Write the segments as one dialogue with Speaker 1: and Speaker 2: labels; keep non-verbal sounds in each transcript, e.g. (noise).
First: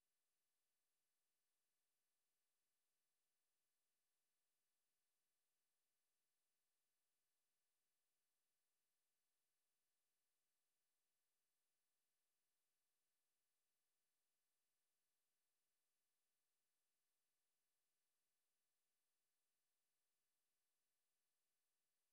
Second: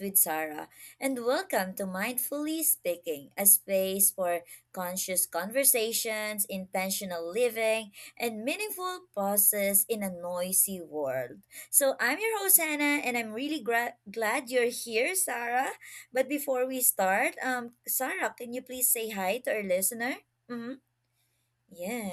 Speaker 1: with Sarah, and welcome to Mindfully Speaking, a space for conscious conversations, intentional living, and meaningful pauses in a noisy world. So, I'm your host Hannah, and I'm really glad you're here, Sarah. But before we start, Sarah, can you please say hi to our listener? hmm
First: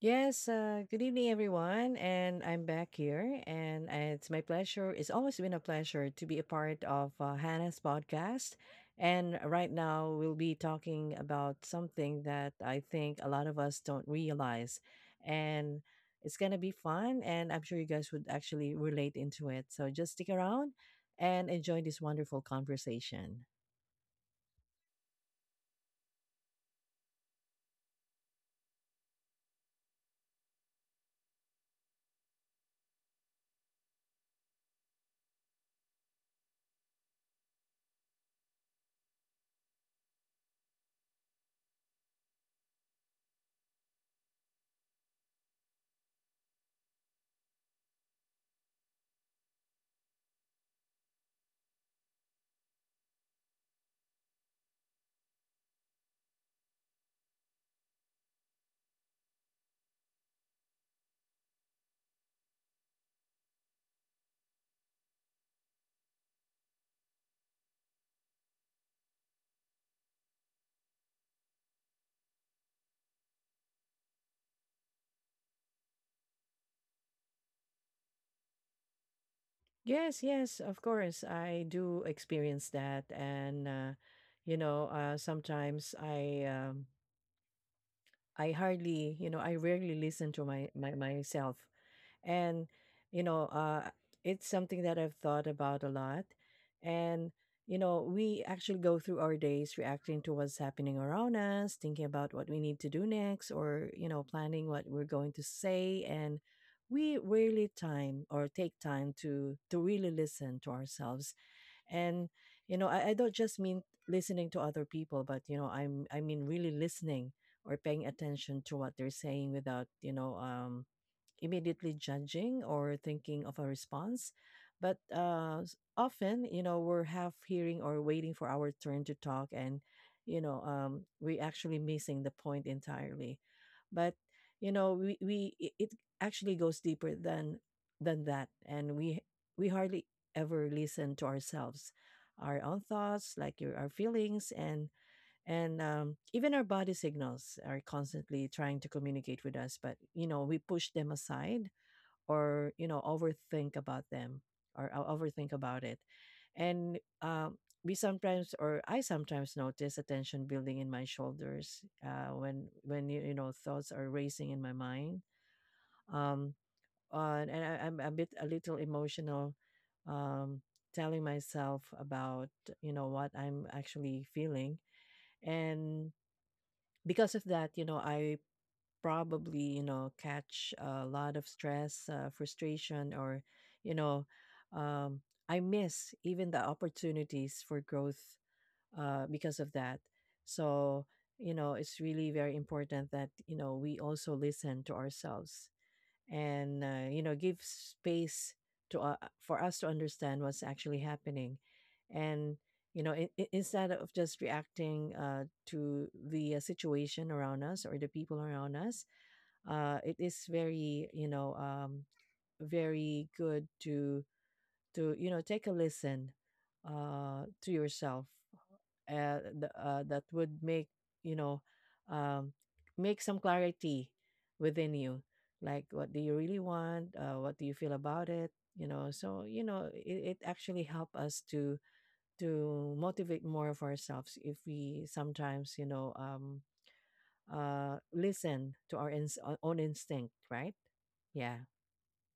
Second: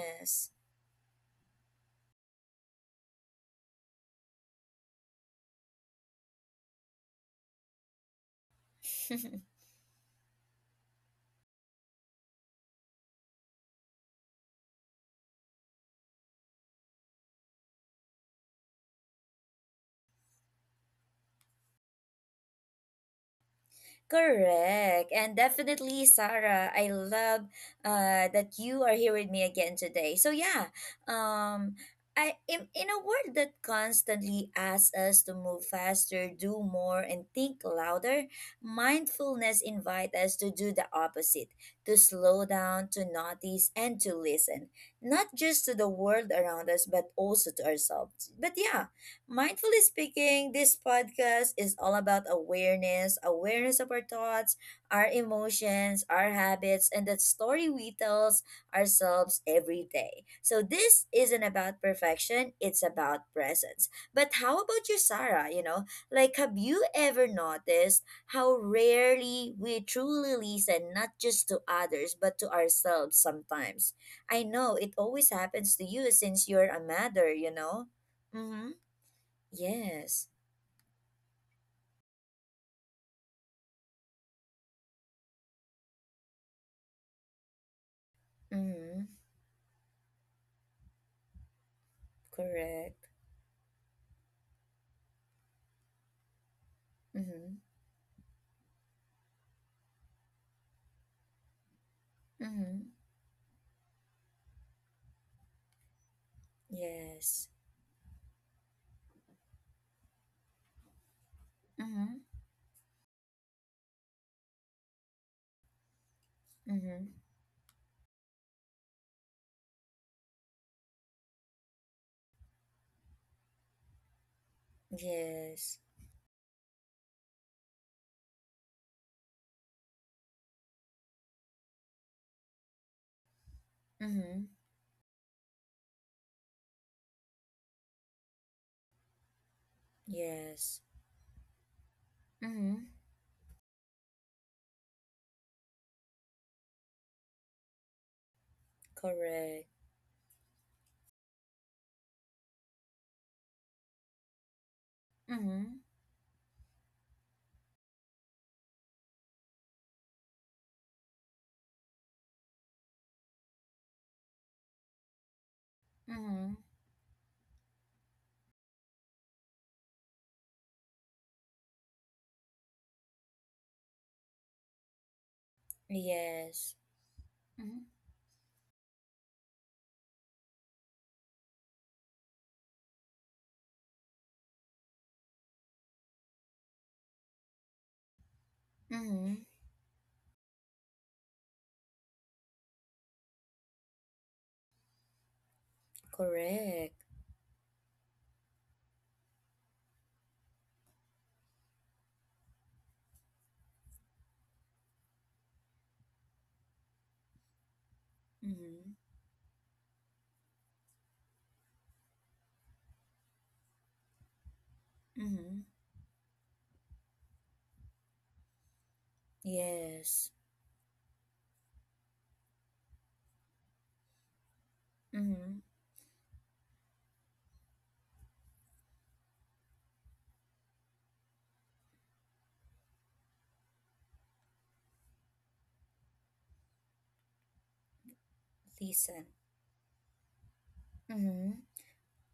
Speaker 2: Yes, good evening, everyone. And I'm back here. And it's my pleasure. It's always been a pleasure to be a part of Hannah's podcast. And
Speaker 1: (laughs)
Speaker 2: right now, we'll be talking about something that I think a lot of us don't realize. And it's going to be fun. And I'm sure you guys would actually relate into it. So just stick around and enjoy this wonderful conversation.
Speaker 1: Correct. And definitely, Sarah, I love that you are here with me again today. So, yeah, um, in a world that constantly asks us to move faster, do more, and think louder, mindfulness invites us to do the opposite to slow down, to notice, and to listen, not just to the world around us, but also to ourselves. But, yeah, Mindfully speaking, this podcast is all about awareness of our thoughts, our emotions, our habits, and the story we tell ourselves every day. So, this isn't about perfection, it's about presence. But how about you, Sarah? Have you ever noticed how rarely we truly listen, not just to others, but to ourselves sometimes? I know it always happens to you since you're a mother, you know? Mm hmm.
Speaker 2: Yes,
Speaker 1: Yes.
Speaker 2: yes, of course. I do experience that. And, sometimes I
Speaker 1: Mm-hmm.
Speaker 2: hardly, I rarely listen to my, my myself and
Speaker 1: Correct.
Speaker 2: you know uh, it's something that I've thought about a lot. And
Speaker 1: Mm-hmm.
Speaker 2: we actually go through our days reacting to what's happening around us, thinking about what we need
Speaker 1: Mm-hmm.
Speaker 2: to do next, or planning what we're going to say. And we
Speaker 1: Yes.
Speaker 2: rarely time or take time to really listen to ourselves.
Speaker 1: Mm-hmm.
Speaker 2: And I don't just mean listening to other people, but I mean really
Speaker 1: Mm-hmm.
Speaker 2: listening or paying attention to what they're saying without immediately judging or thinking of a response. But
Speaker 1: Yes.
Speaker 2: often, we're half hearing or waiting for our turn to talk, and, we're actually missing the point entirely. But,
Speaker 1: Mm-hmm.
Speaker 2: it actually goes deeper than that, and we hardly ever
Speaker 1: Yes.
Speaker 2: listen to ourselves, our own
Speaker 1: Mm-hmm.
Speaker 2: thoughts, like our feelings, and even our body signals are constantly trying to communicate with
Speaker 1: Correct.
Speaker 2: us, but we push them aside or overthink about them. or o- overthink
Speaker 1: Mm-hmm.
Speaker 2: about it And We sometimes, or I sometimes, notice a tension building in my shoulders when thoughts are racing in my mind. um,
Speaker 1: Mm-hmm.
Speaker 2: and I'm a little emotional, um, telling myself about what I'm actually feeling. And
Speaker 1: Yes.
Speaker 2: because of that,
Speaker 1: Mm-hmm.
Speaker 2: I probably, catch a lot of stress, frustration, or, you know, um, I miss even the opportunities for growth
Speaker 1: Mm-hmm.
Speaker 2: because of that. So, it's really very important that, we also listen to ourselves and
Speaker 1: Correct.
Speaker 2: give space to for us to understand what's actually happening, and instead of just reacting to the situation around us or the people around
Speaker 1: Mm-hmm.
Speaker 2: us. It is very, very good to you know
Speaker 1: Mm-hmm.
Speaker 2: take a listen to yourself. That
Speaker 1: Yes.
Speaker 2: would make, you know um, make some clarity within you,
Speaker 1: Mm-hmm.
Speaker 2: like what do you really want, what do you feel about it. So you know it, it actually help us to motivate more of ourselves if we sometimes, listen to our
Speaker 1: Listen.
Speaker 2: own instinct, right? Yeah.
Speaker 1: Mm-hmm.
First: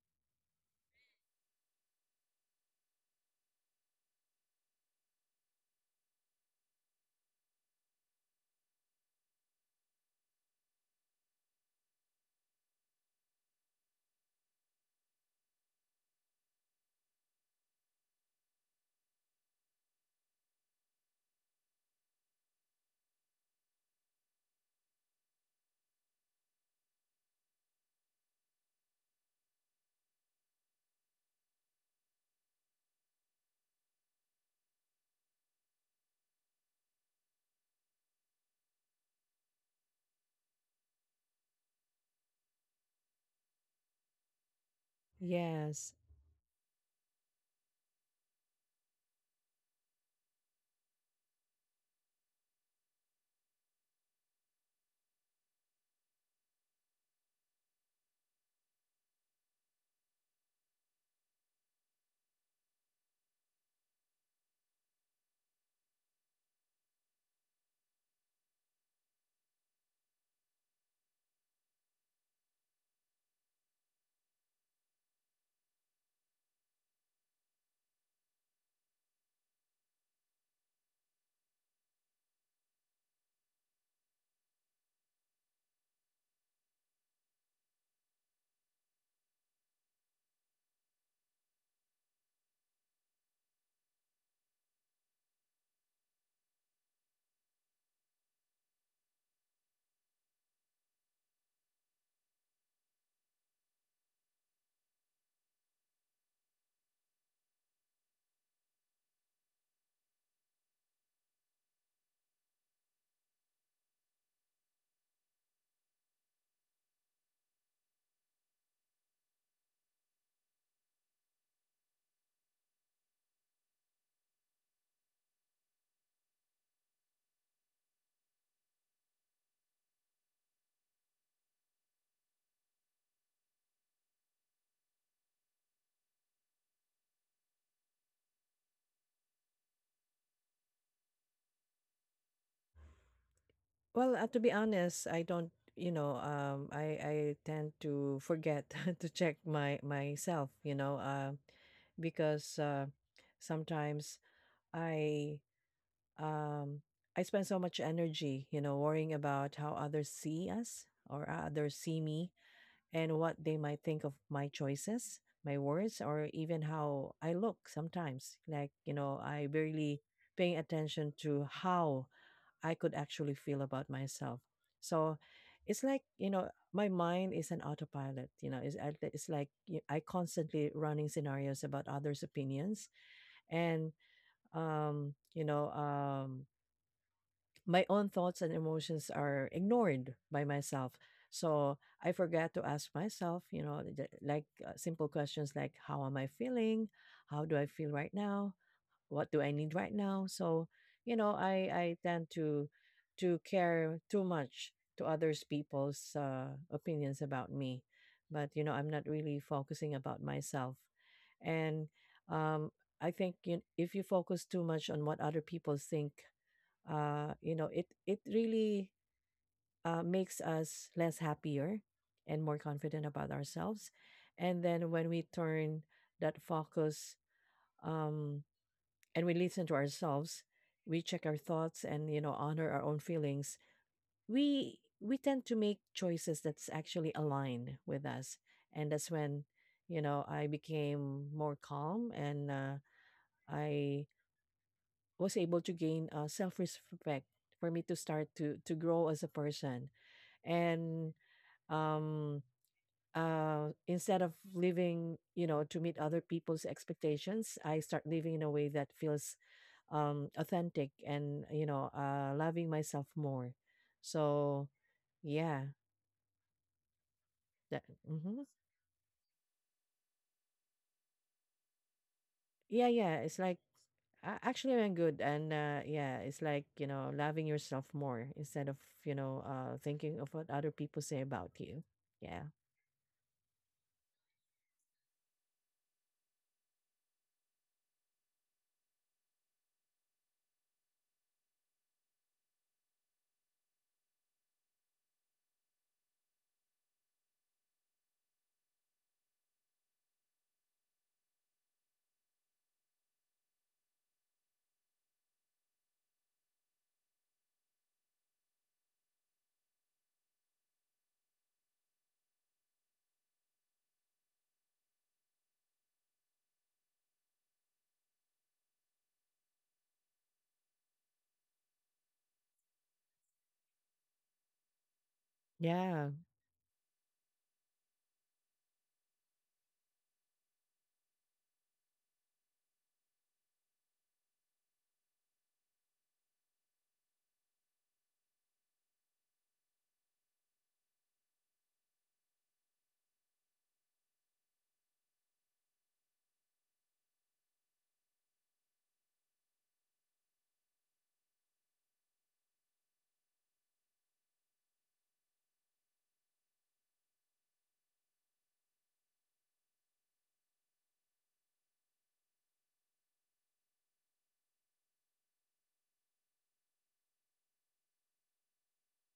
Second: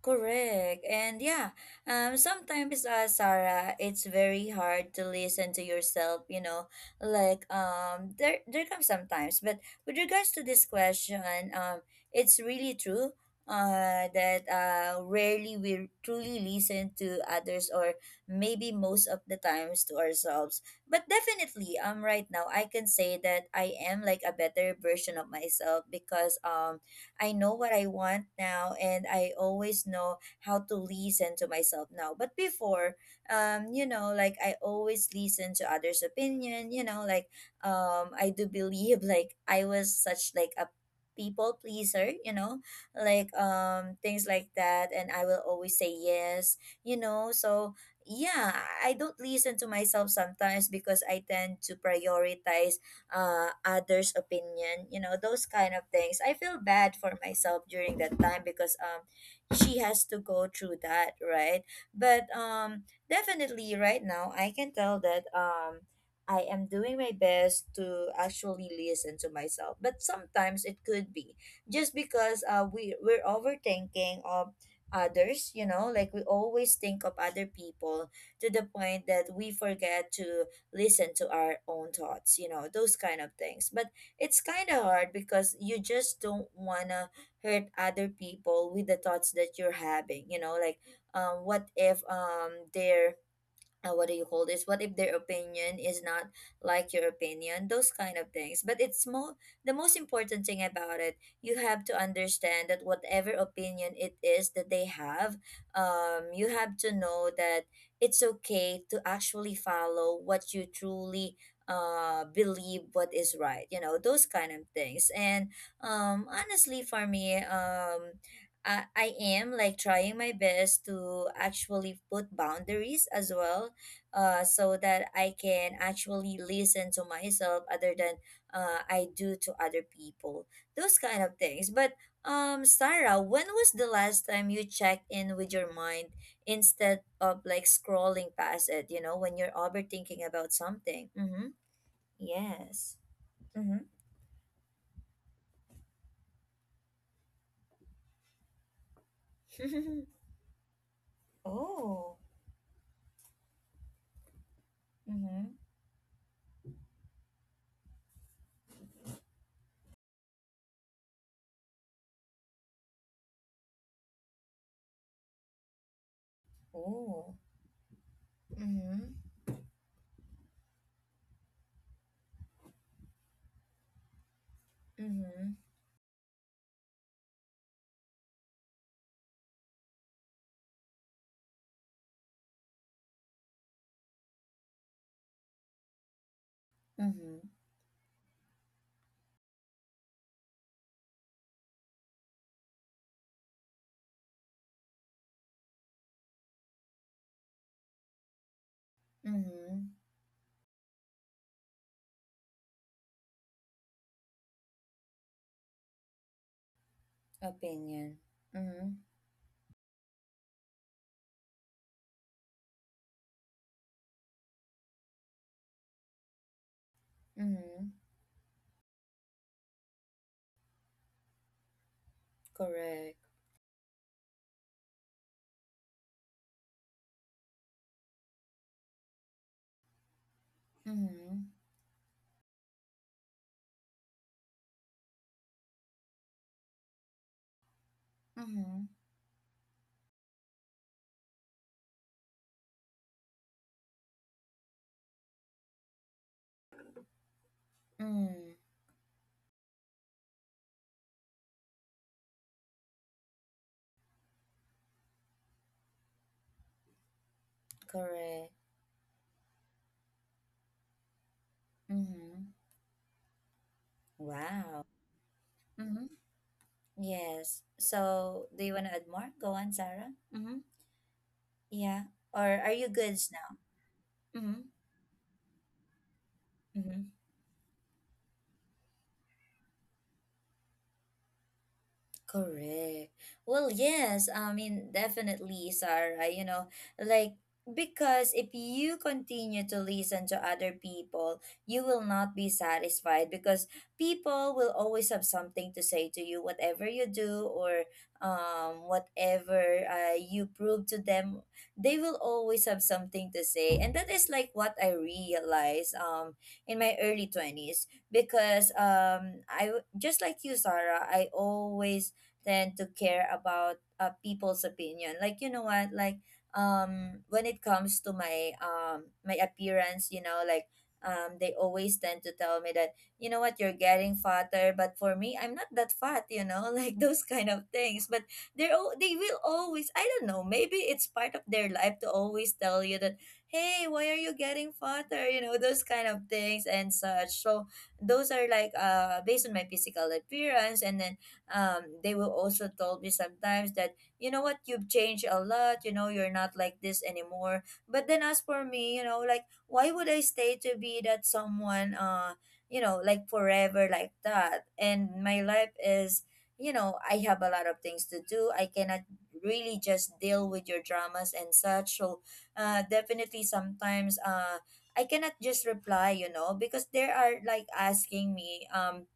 Speaker 1: Correct. And yeah, sometimes, Sarah, it's very hard to listen to yourself, you know, like, there comes sometimes, but with regards to this question, um, it's really true, rarely we truly listen to others or maybe most of the times to ourselves. But definitely, right now, I can say that I am like a better version of myself because, I know what I want now and I always know how to listen to myself now. But before, you know, like I always listen to others' opinion, you know, like I do believe (laughs) like I was such like a people pleaser, you know, like things like that and I will always say
Speaker 2: Yes.
Speaker 1: yes, you know. So yeah, I don't listen to myself sometimes because I tend to prioritize others' opinion, you know, those kind of things. I feel bad for myself during that time because she has to go through that, right? But definitely right now, I can tell that I am doing my best to actually listen to myself. But sometimes it could be just because we we're overthinking of others, you know, like we always think of other people to the point that we forget to listen to our own thoughts, you know, those kind of things. But it's kind of hard because you just don't want to hurt other people with the thoughts that you're having, you know, like what if they're what do you call this, what if their opinion is not like your opinion, those kind of things, but it's more the most important thing about it, you have to understand that whatever opinion it is that they have, you have to know that it's okay to actually follow what you truly believe what is right, you know, those kind of things. And honestly for me, I am like trying my best to actually put boundaries as well, so that I can actually listen to myself other than I do to other people. Those kind of things. But Sarah, when was the last time you checked in with your mind instead of like scrolling past it? You know, when you're overthinking about something. Mm-hmm. Yes. Mm-hmm.
Speaker 2: Well, to be honest, I don't, I tend to forget (laughs) to check my myself,
Speaker 1: (laughs) Oh.
Speaker 2: because sometimes I
Speaker 1: Mm-hmm.
Speaker 2: um I spend so much energy, you know, worrying about how others see us, or others see me, and what they might think of my choices, my words, or even how I
Speaker 1: Oh.
Speaker 2: look sometimes. Like, you know,
Speaker 1: Mm-hmm.
Speaker 2: I barely paying attention to how I could actually feel about myself. So
Speaker 1: Mm-hmm.
Speaker 2: it's like, you know, my mind is an autopilot, it's like I constantly running scenarios about others' opinions. And, um, you know, um,
Speaker 1: Mm-hmm.
Speaker 2: my own thoughts and emotions are ignored by myself. So I forget to ask myself, you know, simple questions like, how am I feeling? How do I feel right now? What do I need
Speaker 1: Mm-hmm.
Speaker 2: right now? So, you know, I tend to care too much to others people's opinions about me,
Speaker 1: Opinion.
Speaker 2: but you know,
Speaker 1: Mm-hmm.
Speaker 2: I'm not really focusing about myself. And um, I think, you, if you focus too much on what other people think,
Speaker 1: Mm-hmm.
Speaker 2: it it really makes us less happier and more confident
Speaker 1: Correct.
Speaker 2: about ourselves. And then when we turn that focus, um, and we listen to ourselves, we check our
Speaker 1: Mm-hmm.
Speaker 2: thoughts, and you know, honor our own feelings, we tend to make choices that's actually aligned with us.
Speaker 1: Mm-hmm.
Speaker 2: And that's when, you know, I became more calm, and I was able to gain self-respect for me to start
Speaker 1: Mm,
Speaker 2: to grow as a person. And um Instead of living, you know, to meet other people's expectations, I start living in a
Speaker 1: correct.
Speaker 2: way that feels authentic and,
Speaker 1: Mm-hmm.
Speaker 2: loving myself more. So
Speaker 1: Wow.
Speaker 2: yeah,
Speaker 1: Mm-hmm. Yes.
Speaker 2: that hmm
Speaker 1: So, do you want to add more? Go on, Sarah. Mm-hmm. Yeah. Or are you
Speaker 2: yeah, yeah.
Speaker 1: goods
Speaker 2: It's
Speaker 1: now?
Speaker 2: like,
Speaker 1: Mm-hmm.
Speaker 2: actually I'm good, and yeah, it's like you know, loving yourself more instead of, thinking of what other people say about you. Yeah,
Speaker 1: Correct. Well, yes, I mean, definitely, Sarah, you know, like, because if you continue to listen to other people, you will not be satisfied because people will always have something to say to you, whatever you do or whatever you prove to them, they will always have something to say. And that is like what I realized, in my early 20s, because just like you, Sarah, I always than to care about people's opinion, like you know what, like when it comes to my my appearance, you know, like they always tend to tell me that you know what, you're getting fatter, but for me I'm not that
Speaker 2: yeah.
Speaker 1: fat, you know, (laughs) like those kind of things. But they will always, I don't know, maybe it's part of their life to always tell you that, hey, why are you getting fatter, you know, those kind of things and such. So those are like based on my physical appearance. And then they will also told me sometimes that you know what, you've changed a lot, you know, you're not like this anymore. But then as for me, you know, like why would I stay to be that someone, you know, like forever, like that. And my life is, you know, I have a lot of things to do, I cannot really just deal with your dramas and such. So definitely sometimes I cannot just reply, you know, because they are like asking me,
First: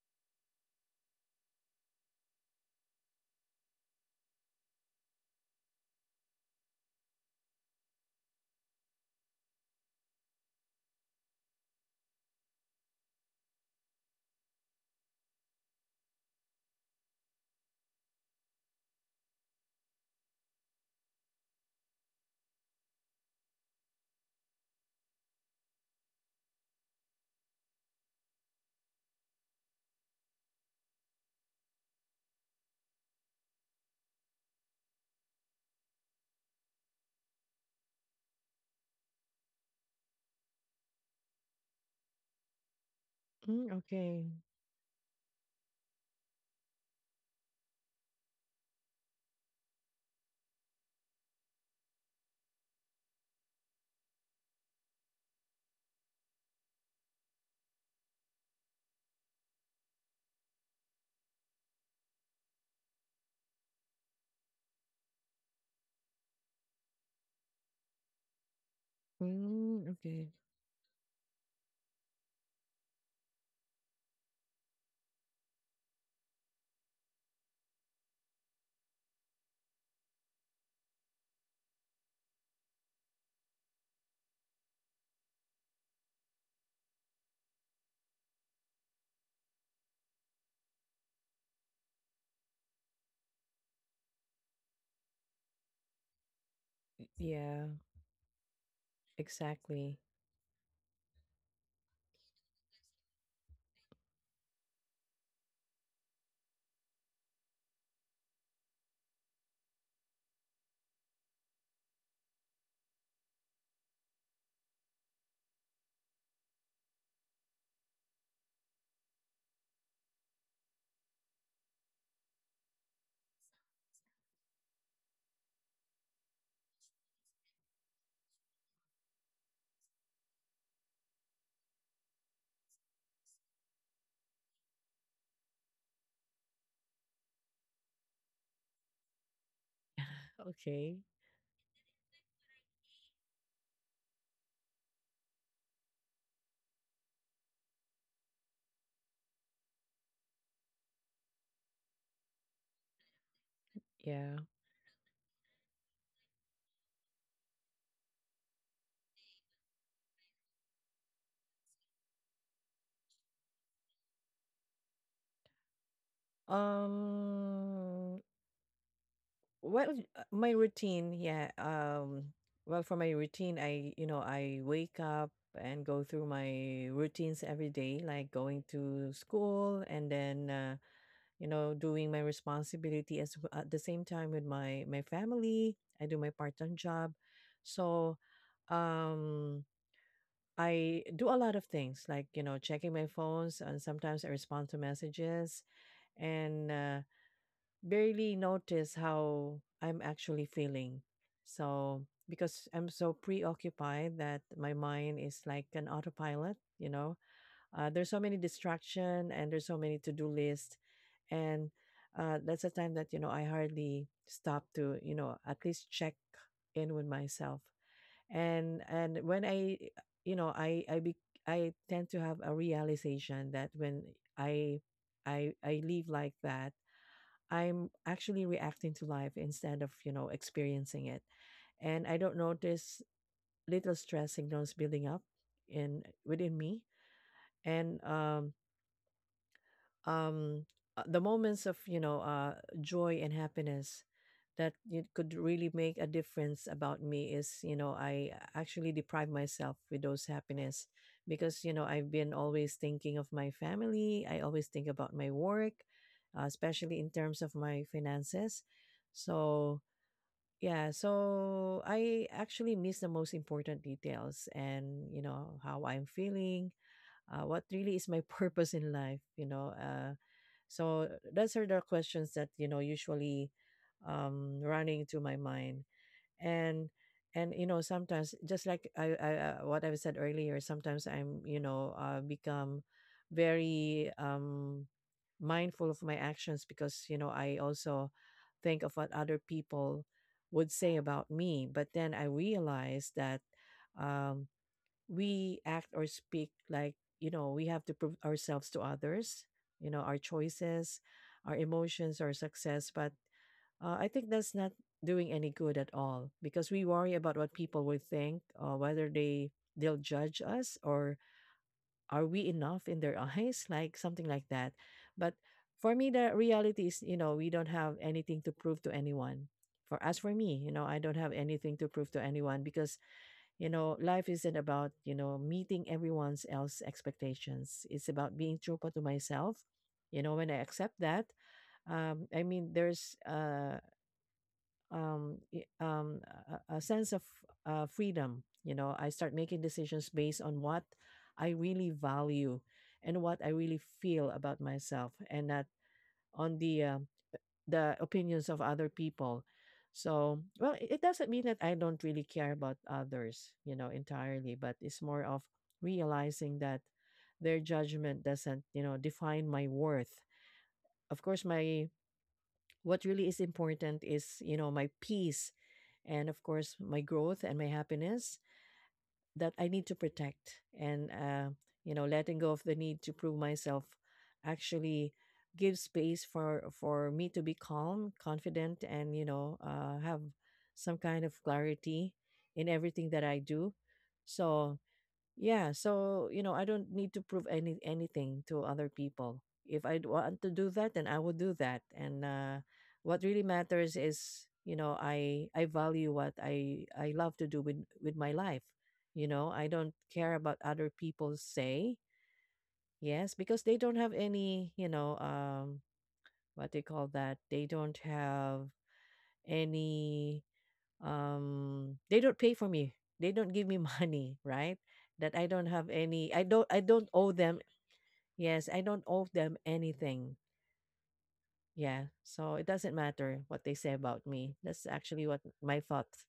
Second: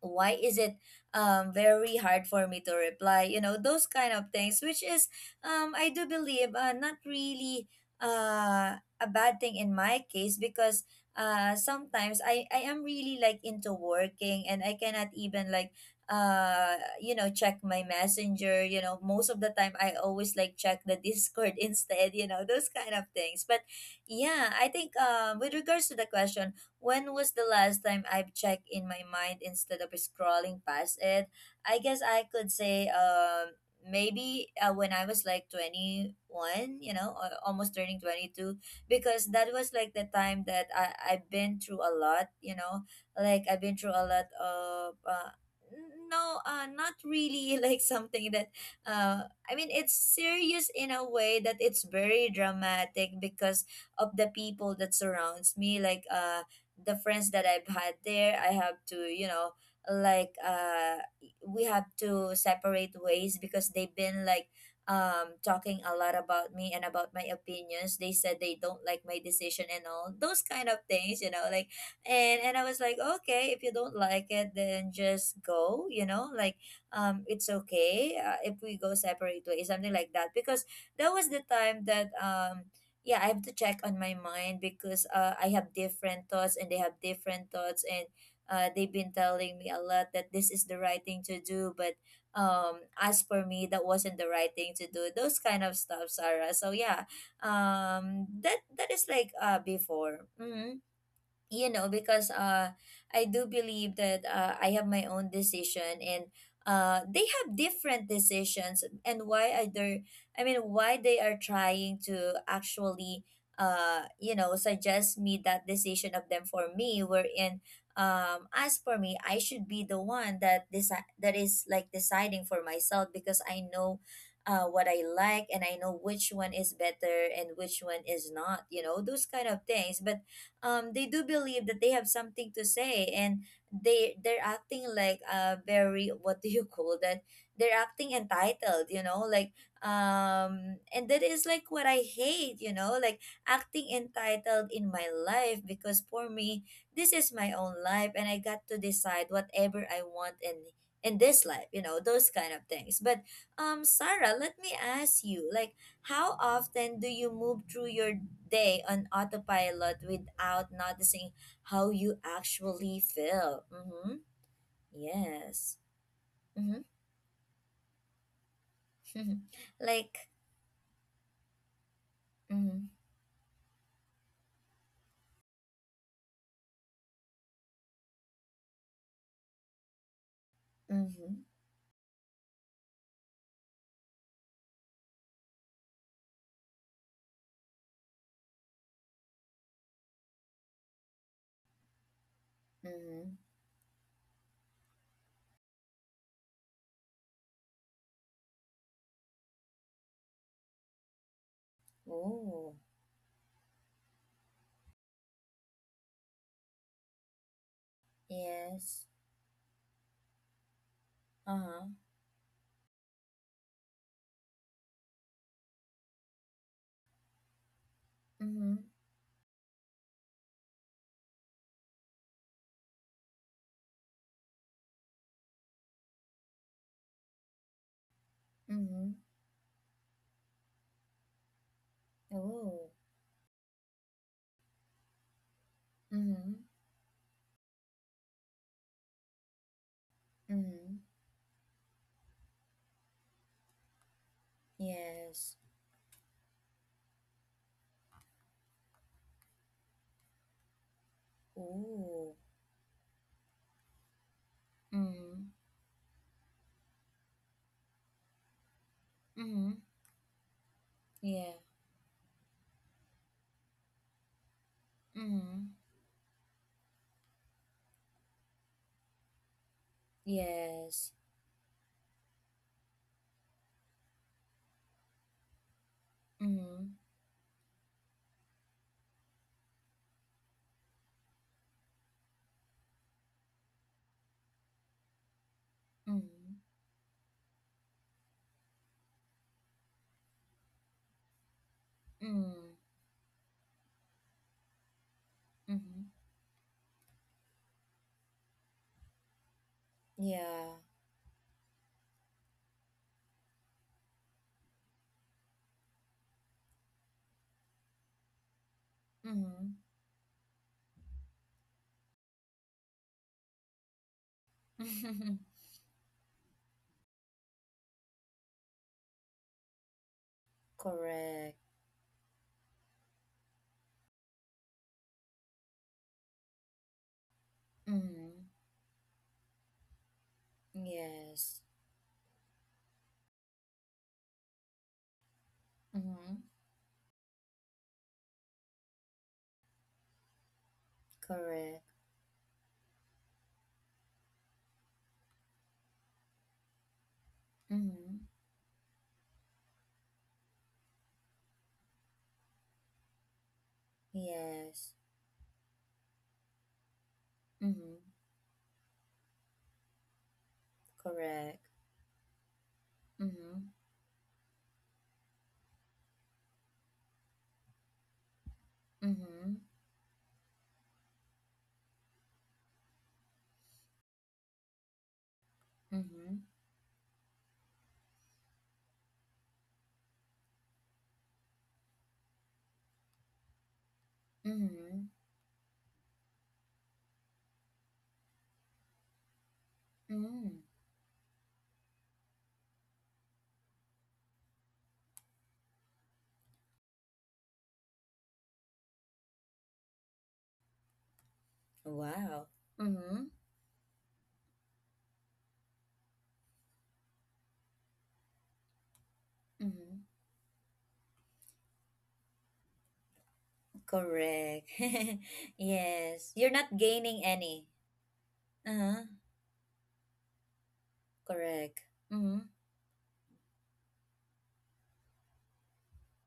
Speaker 1: why is it very hard for me to reply, you know, those kind of things. Which is, I do believe, not really a bad thing in my case, because sometimes I am really like into working and I cannot even like uh you know check my messenger, you know, most of the time I always like check the (laughs) discord instead, you know, those kind of things. But yeah, I think with regards to the question, when was the last time I've checked in my mind instead of scrolling past it? I guess I could say maybe when I was like 21, you know, or almost turning 22, because that was like the time that I've been through a lot, you know. Like I've
Speaker 2: Mm,
Speaker 1: been through a
Speaker 2: okay.
Speaker 1: lot of no, not really (laughs) like something that uh I mean it's serious in a way that it's very dramatic because of the people that surrounds me, like the friends that I've had there, I have to, you know, like we have to separate ways because they've been like talking a lot about me and about my opinions. They said they don't like my decision and
Speaker 2: Mm,
Speaker 1: all
Speaker 2: okay.
Speaker 1: those kind of things, you know, like, and I was like, okay, if you don't like it, then just go, you know, like it's okay, if we go separate ways, something like that, because that was the time that yeah, I have to check on my mind because I have different thoughts and they have different thoughts. And they've been telling me a lot that this is the right thing to do, but as for me, that wasn't the right thing to do. Those kind of stuff, Sarah. So yeah,
Speaker 2: Yeah.
Speaker 1: that is like
Speaker 2: Exactly.
Speaker 1: before. Mhm, you know, because I do believe that I have my own decision and they have different decisions. And why are they, I mean why they are trying to actually you know suggest me that decision of them for me, wherein as for me I should be the one that that is like deciding for myself, because I know what I like and I know which one is better and which one is not, you know, those kind of things. But they do believe that they have something to say, and they're acting like very what do you (laughs) call that, they're acting entitled, you know, like
Speaker 2: Okay.
Speaker 1: and that is like what I hate, you know, like acting entitled in my life, because for me this is my own life and I got to decide whatever I want and in this life, you know, those kind of things. But Sarah,
Speaker 2: Yeah.
Speaker 1: let me ask you, like how often do you move through your day on autopilot without noticing how you actually feel? Mm-hmm. Yes. Mm-hmm.
Speaker 2: Um,
Speaker 1: (laughs)
Speaker 2: what was
Speaker 1: Like,
Speaker 2: my routine? Yeah.
Speaker 1: mm-hmm.
Speaker 2: Well, for my routine, I, you know, I wake up and go through my routines every day, like going to school, and then,
Speaker 1: Mm-hmm.
Speaker 2: doing my responsibility as at the same time with my family. I do my part-time job. So, um, I do a lot of things, like, you know, checking my
Speaker 1: Mm-hmm.
Speaker 2: phones, and sometimes I respond to messages, and barely notice how I'm actually feeling. So, because
Speaker 1: Oh,
Speaker 2: I'm so preoccupied that my mind is like an autopilot, you know, there's so many
Speaker 1: yes.
Speaker 2: distraction, and there's so many to-do lists. And
Speaker 1: Uh-huh.
Speaker 2: that's the time that, you know, I hardly stop to, you know, at least check in with myself.
Speaker 1: Mm-hmm.
Speaker 2: And when I, you know, I, be, I tend to have a realization that when I, I live like that, I'm actually reacting to
Speaker 1: Mm-hmm.
Speaker 2: life instead of, you know, experiencing it. And I don't
Speaker 1: Oh.
Speaker 2: notice little stress signals building up in
Speaker 1: Mm-hmm.
Speaker 2: within me. And um
Speaker 1: Mm-hmm.
Speaker 2: the moments of, joy and happiness that it could
Speaker 1: Yes.
Speaker 2: really make a difference about me is, you know, I actually deprive myself with those happiness, because, you know, I've been
Speaker 1: Oh.
Speaker 2: always thinking of my family. I always think about my
Speaker 1: Mm-hmm.
Speaker 2: work, especially in terms of my finances.
Speaker 1: Mm-hmm.
Speaker 2: So yeah,
Speaker 1: Yeah.
Speaker 2: so I actually miss the most important details, and, you know,
Speaker 1: Mm-hmm.
Speaker 2: how I'm feeling, what really is my (laughs) purpose in life, you know. So
Speaker 1: Yes.
Speaker 2: those are the questions that, you know, usually running through my mind.
Speaker 1: Mm-hmm.
Speaker 2: And and you know sometimes, just like I what I said earlier, sometimes I'm, become very mindful of my
Speaker 1: Mm-hmm.
Speaker 2: actions, because you know, I also think of what other people would say about me. But then I
Speaker 1: Mm-hmm.
Speaker 2: realize that um we act or
Speaker 1: Mm-hmm.
Speaker 2: speak like, you know, we have to prove ourselves to others, you know, our
Speaker 1: Yeah.
Speaker 2: choices, our emotions, our success. But I think that's not doing any good at all, because we worry about what people will think, whether they
Speaker 1: Mm-hmm.
Speaker 2: they'll judge us, or are we enough in their (laughs) eyes, like something like that. But
Speaker 1: (laughs)
Speaker 2: for me, the reality is, you know, we don't have anything to prove to anyone. For as for me, you know, I don't have
Speaker 1: Correct.
Speaker 2: anything to prove to anyone, because you know life isn't about, you know, meeting everyone's else expectations. It's
Speaker 1: Mm-hmm.
Speaker 2: about being true to myself. You know, when I accept that,
Speaker 1: Yes.
Speaker 2: there's
Speaker 1: Mm-hmm.
Speaker 2: a sense of freedom. You know, I start making decisions based on what I
Speaker 1: Correct.
Speaker 2: really value and what I really feel about myself, and not on the
Speaker 1: Mm-hmm.
Speaker 2: opinions of other people. So, well, it doesn't mean that I don't really care about others, you know, entirely, but
Speaker 1: Yes.
Speaker 2: it's more of realizing that their
Speaker 1: Mm-hmm.
Speaker 2: judgment doesn't, you know, define my worth. Of course,
Speaker 1: Correct.
Speaker 2: my what really is
Speaker 1: Mm-hmm.
Speaker 2: important is, you know, my peace, and of course my growth and my happiness that
Speaker 1: Mm-hmm.
Speaker 2: I need to protect. And you know, letting go of the need to prove myself actually gives space
Speaker 1: Mm-hmm.
Speaker 2: for me to be calm, confident, and, have some kind of clarity in everything that I do. So
Speaker 1: Mm-hmm.
Speaker 2: yeah, so you know, I don't need to prove anything to other people. If I want
Speaker 1: Mm-hmm.
Speaker 2: to do that, then I will do that. And what really matters is, you know, I value what I love to do with my life. You know, I don't care about other people say.
Speaker 1: Wow. Mm-hmm.
Speaker 2: Yes, because they don't have any, what they call that. They don't have
Speaker 1: Mm-hmm.
Speaker 2: any they don't pay for me, they don't give me (laughs) money,
Speaker 1: Correct.
Speaker 2: right?
Speaker 1: (laughs)
Speaker 2: That I don't have
Speaker 1: Yes.
Speaker 2: any,
Speaker 1: You're not
Speaker 2: I don't
Speaker 1: gaining
Speaker 2: owe them.
Speaker 1: any.
Speaker 2: Yes, I don't
Speaker 1: Uh-huh.
Speaker 2: owe them anything.
Speaker 1: Correct.
Speaker 2: Yeah,
Speaker 1: Mm-hmm.
Speaker 2: so it doesn't matter what they say about me. That's actually what my thoughts.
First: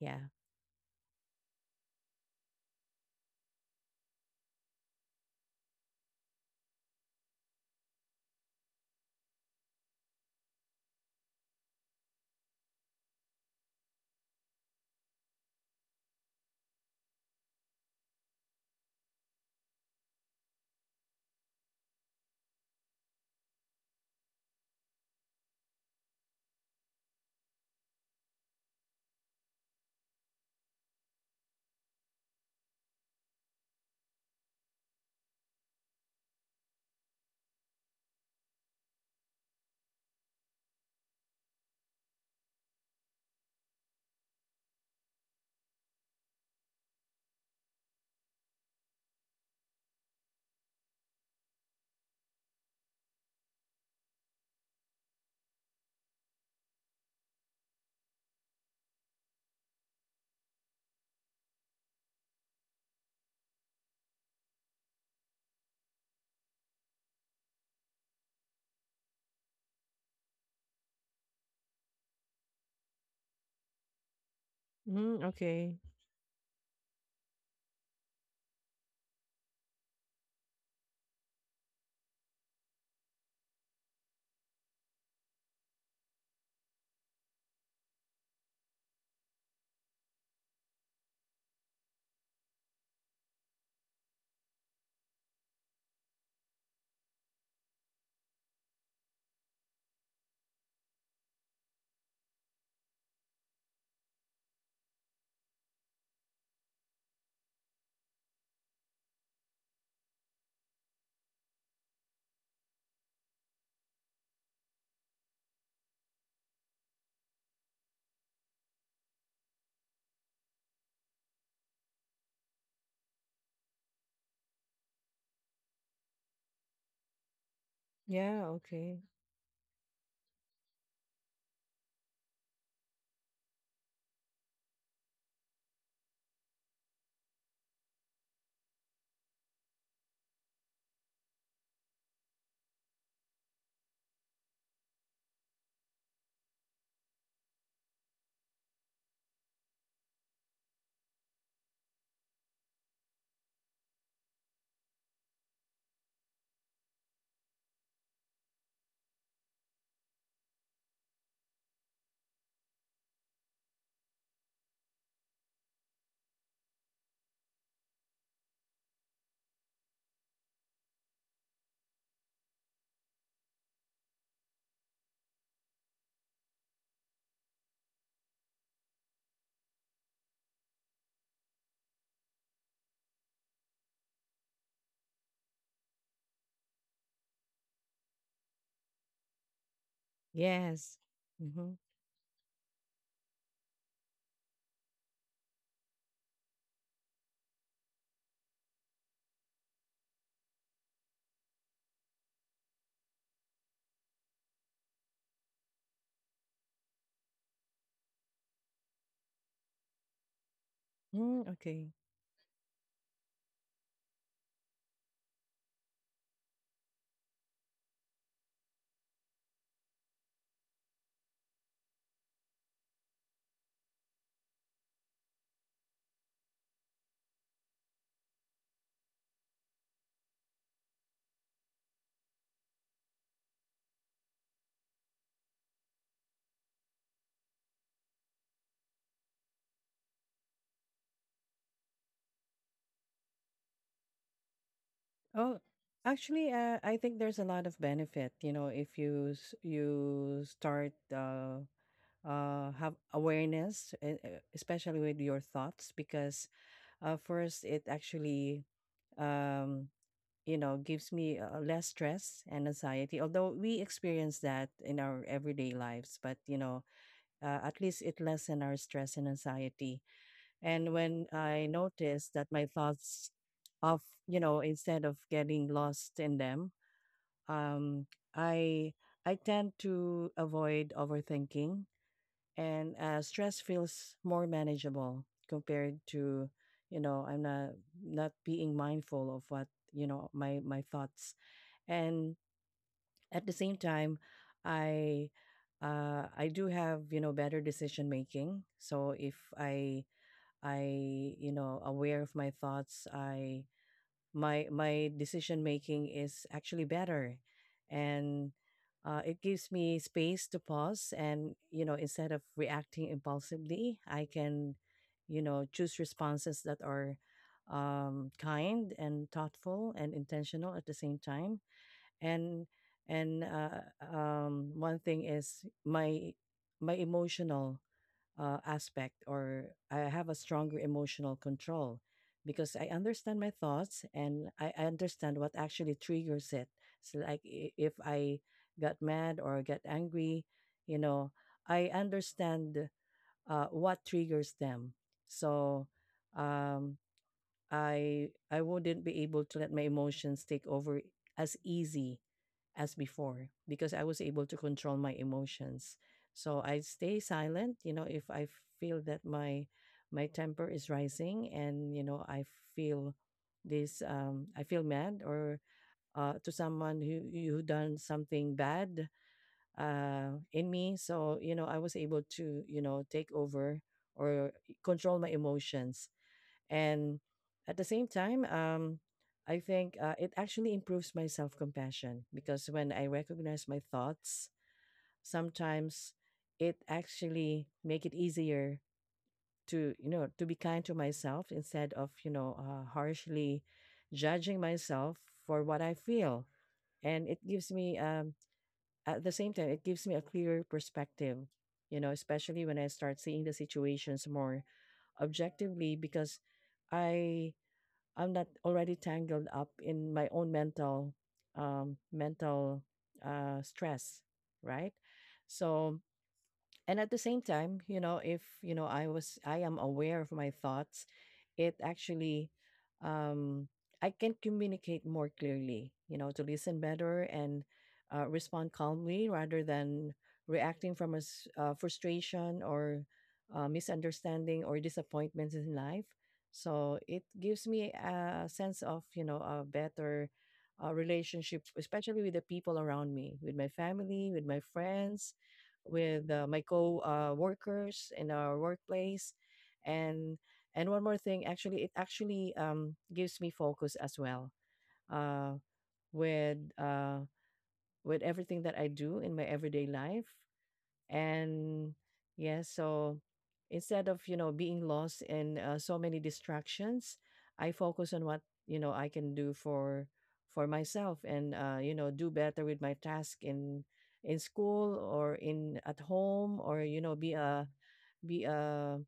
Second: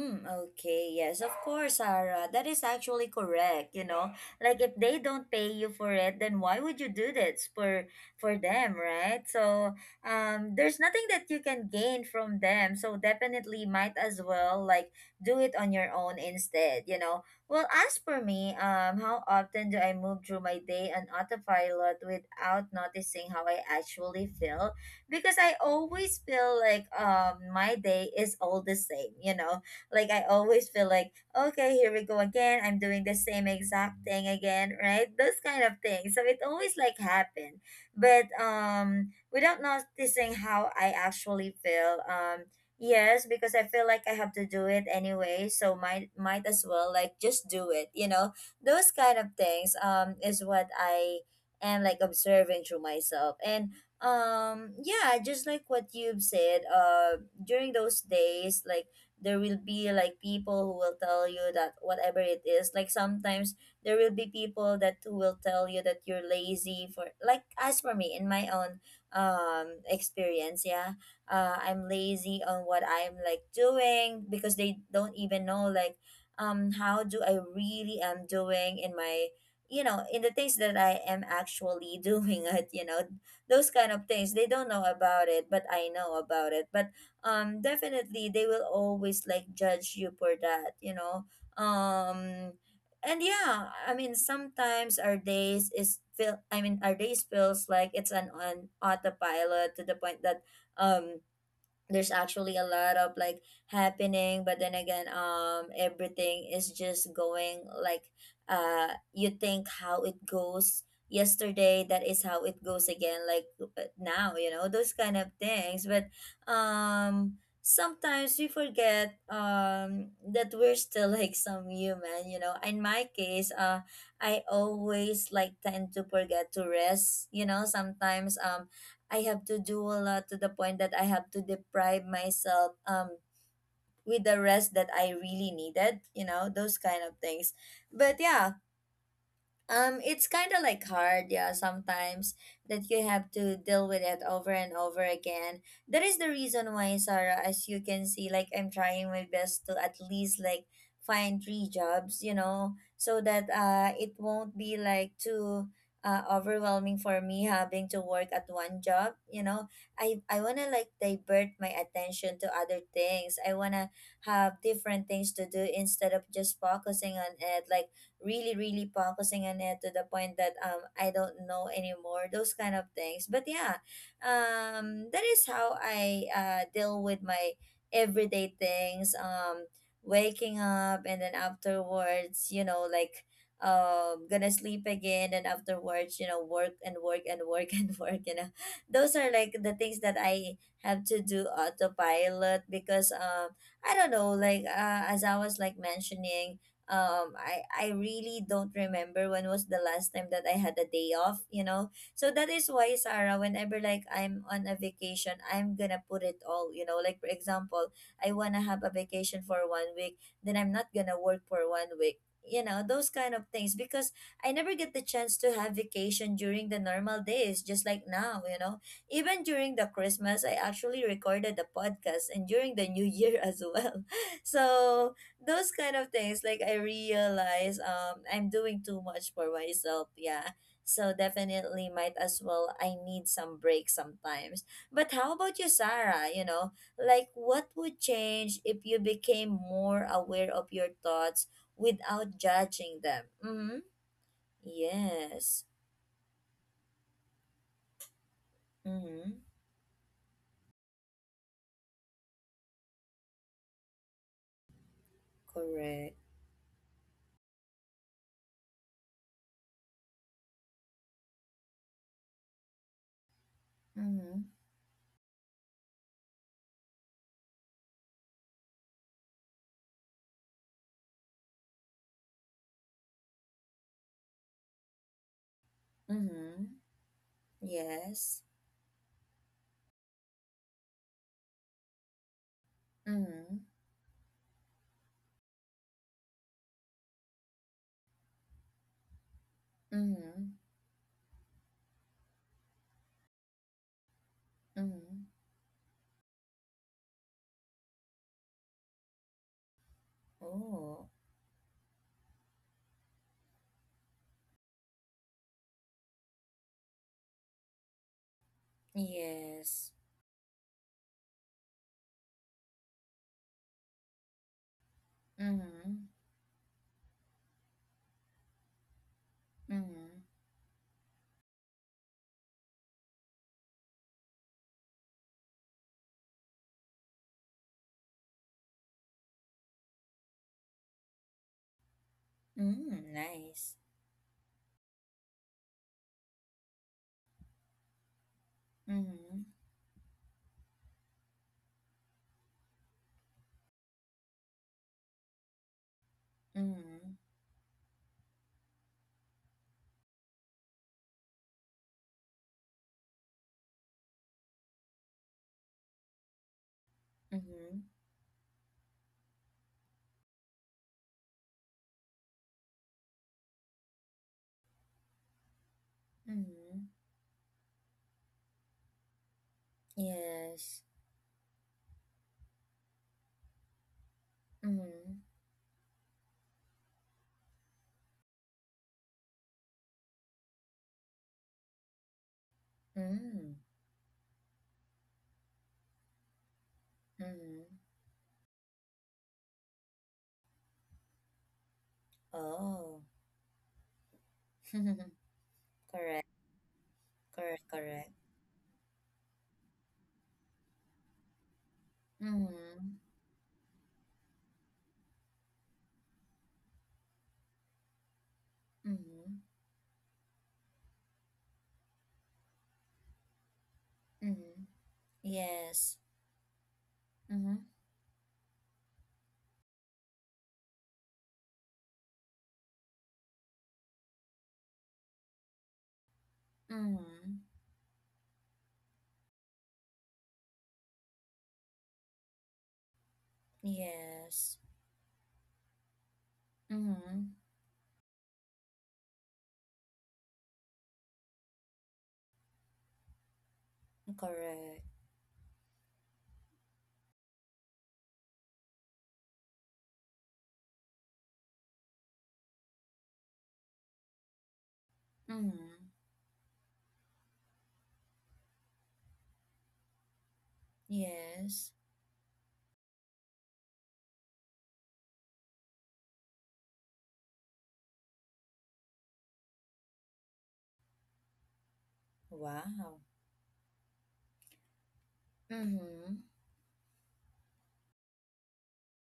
Speaker 2: Yeah.
Speaker 1: okay, yes, of course, Sarah. That is actually correct, you know. Like if they don't pay you for it, then why would you do this for them, right? So, there's nothing that you can gain from them. So definitely might as well do it on your own instead, you know. Well, as for me, how often do I move through my day on autopilot without noticing how I actually feel? Because I always feel like my day is all the same, you know, like I always feel like, okay, here we go again. I'm doing the same exact thing again, right? Those kind of things. So it always like happen. But without noticing how I actually feel, yes, because I feel like I have to do it anyway, so might as well like just do it, you know? Those kind of things is what I am like observing through myself. And yeah, just like what you've said, during those days, like there will be like people who will tell you that whatever it is, like sometimes there will be people that who will tell you that you're lazy, for like as for me in my own experience, yeah, I'm lazy on what I'm like doing because they don't
Speaker 2: Mm,
Speaker 1: even know,
Speaker 2: okay.
Speaker 1: like how do I really am doing in my, you know, in the things that I am actually (laughs) doing it, you know. Those kind of things they don't know about it, but I know about it. But definitely they will always like judge you for that, you know. um and yeah, I mean sometimes our days is feel I mean our days feels like it's an on autopilot to the point that um there's actually a lot of like happening, but then again, everything is just going like, you think how it goes yesterday, that is how it goes again, like now, you know, those kind of things. But um sometimes we forget that we're still (laughs) like some human, you know. In my case, I always like tend to forget to rest, you know, sometimes.
Speaker 2: Yeah, okay.
Speaker 1: I have to do a lot to the point that I have to deprive myself with the rest that I really needed, you know, those kind of things. But yeah, it's kind of like hard, yeah, sometimes that you have to deal with it over and over again. That is the reason why, Sarah, as you can see, like I'm trying my best to at least like find three jobs, you know, so that it won't be like too overwhelming for me having to work at one job, you know. I wanna like divert my attention to other things. I wanna have different things to do instead of just focusing on it, like really focusing on it to the point that I don't know anymore, those kind of things. But yeah, that is how I deal with my everyday things. Waking up, and then afterwards, you know, like gonna sleep again, and afterwards, you know, work and work and work (laughs) and work, you know. Those are like the things that I
Speaker 2: Yes.
Speaker 1: have to do
Speaker 2: Mm-hmm.
Speaker 1: autopilot, because I don't know, like as I was like mentioning, um, I really don't remember when was the last time that I had a day off, you know. So that is why, Sarah, whenever like I'm on a vacation I'm gonna put it all, you know, like for example, I wanna have a vacation for one week, then I'm not gonna work
Speaker 2: Mm,
Speaker 1: for
Speaker 2: okay.
Speaker 1: one week, you know, those kind of things, because I never get the chance to have vacation during the normal days, just like now, you know. Even during the Christmas I actually recorded the podcast, and during the New Year (laughs) as well. So those kind of things, like I realize I'm doing too much for myself, yeah. So definitely might as well, I need some break sometimes. But how about you, Sarah, you know, like what would change if you became more aware of your thoughts without judging them? Mm-hmm.
Speaker 2: Oh,
Speaker 1: Yes.
Speaker 2: actually, I think there's a lot of benefit, you know, if
Speaker 1: Mm-hmm.
Speaker 2: you s- you start have awareness, especially with your thoughts,
Speaker 1: Correct.
Speaker 2: because first it actually, um, you know, gives me less stress and anxiety. Although we experience
Speaker 1: Mm-hmm.
Speaker 2: that in our everyday lives, but you know, at least it lessen our stress and anxiety. And when I notice that my thoughts, of you know, instead of getting lost in
Speaker 1: Mm-hmm.
Speaker 2: them, um,
Speaker 1: Yes.
Speaker 2: I I tend to avoid overthinking and
Speaker 1: Mm-hmm.
Speaker 2: stress feels more manageable compared to, you know, I'm not, not being mindful of what, you know,
Speaker 1: Mm-hmm.
Speaker 2: my thoughts. And at the same time,
Speaker 1: Mm-hmm.
Speaker 2: I I do have, you know, better decision making. So if I, I,
Speaker 1: Oh,
Speaker 2: you know, aware of my thoughts, I, my decision making is actually better. And it gives
Speaker 1: yes.
Speaker 2: me space to pause and, you know, instead of reacting impulsively, I can, you know,
Speaker 1: Mm-hmm.
Speaker 2: choose responses that are kind and thoughtful and
Speaker 1: Mm-hmm.
Speaker 2: intentional at the same time. And and one thing is my my emotional aspect, or I have a stronger emotional control because I
Speaker 1: Mm,
Speaker 2: understand my
Speaker 1: nice.
Speaker 2: thoughts and I understand what actually triggers it. So like, if I got
Speaker 1: Mm-hmm.
Speaker 2: mad or get angry, you know, I understand what triggers them. So um,
Speaker 1: Mm-hmm.
Speaker 2: I wouldn't be able to let my emotions take over as easy as before, because I was able to control my emotions. So I stay silent,
Speaker 1: Mm-hmm.
Speaker 2: you know, if I feel that my temper is rising, and you know I feel this I feel mad or to
Speaker 1: Mm-hmm.
Speaker 2: someone who done something bad in
Speaker 1: Yes.
Speaker 2: me. So, you know, I was able to, you know, take over or
Speaker 1: Mm-hmm.
Speaker 2: control my emotions. And at the same time, I think it actually improves my self compassion, because when I
Speaker 1: Mm-hmm.
Speaker 2: recognize my thoughts, sometimes it actually
Speaker 1: Mm-hmm.
Speaker 2: make it easier to, you know, to be kind to myself instead of, you know,
Speaker 1: Oh.
Speaker 2: harshly judging
Speaker 1: (laughs) Correct.
Speaker 2: myself for what I feel. And it
Speaker 1: Correct.
Speaker 2: gives me
Speaker 1: Correct.
Speaker 2: at the same time it gives me a clearer perspective, you know, especially when I
Speaker 1: Mm-hmm.
Speaker 2: start seeing the situations more objectively, because I I'm not already
Speaker 1: Mm-hmm.
Speaker 2: tangled up in my own mental um mental stress,
Speaker 1: Mm-hmm.
Speaker 2: right?
Speaker 1: Yes.
Speaker 2: So and at the same
Speaker 1: Mm-hmm.
Speaker 2: time, you know, if you know I am aware of my thoughts, it actually, um I can communicate more clearly, you know, to listen better
Speaker 1: Mm-hmm.
Speaker 2: and respond calmly rather than reacting from frustration or
Speaker 1: Yes.
Speaker 2: misunderstanding or disappointments in life. So it
Speaker 1: Mm-hmm.
Speaker 2: gives me a sense of, you know, a better relationship, especially with the people around me, with my family, with my
Speaker 1: Correct.
Speaker 2: friends, with my co workers in our workplace. and and one more thing, actually it actually, gives me focus as well, uh,
Speaker 1: Mm-hmm.
Speaker 2: with uh, with everything that I do in my everyday life.
Speaker 1: Yes.
Speaker 2: And yeah, so instead of, you know, being lost in so many distractions, I focus on what, you know, I can do for myself, and you know, do better with my
Speaker 1: Wow.
Speaker 2: task in school or in at
Speaker 1: Mm-hmm.
Speaker 2: home, or you know, be a be a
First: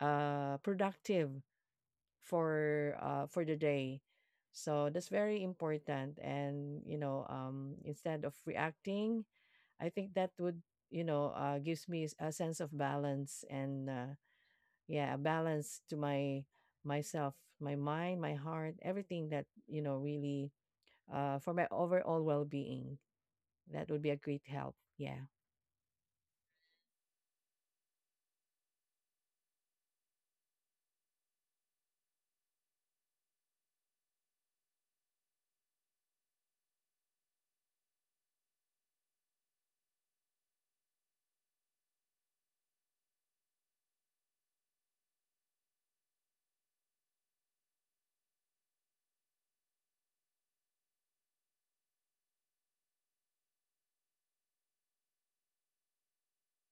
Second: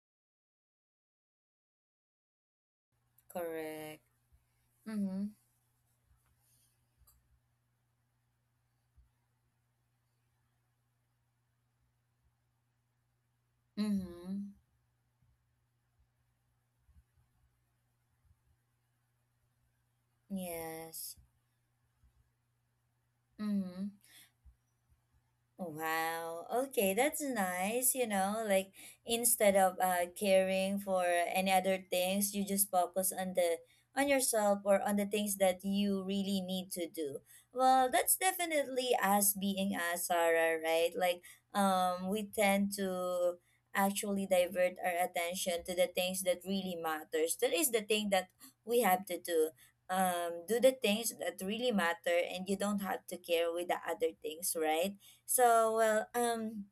Speaker 2: uh productive for the day.
Speaker 1: Correct.
Speaker 2: So that's
Speaker 1: Mm-hmm.
Speaker 2: very important. And you know, instead of reacting, I think that would, you know, gives me a sense of balance and
Speaker 1: Mm-hmm.
Speaker 2: yeah, a balance to my myself, my mind, my heart, everything that you know really
Speaker 1: Yes.
Speaker 2: for my overall well-being.
Speaker 1: Mm-hmm.
Speaker 2: That would be a great help. Yeah.
Speaker 1: Oh, wow. Okay, that's nice. You know, like instead of caring for any other things, you just focus on the on yourself, or on the things that you really need to do. Well, that's definitely us being us, Sarah, right? Like we tend to actually divert our attention to the things that really matters. That is the thing that we have to do. Do the things that really matter, and you don't have to care with the other things, right? So, well,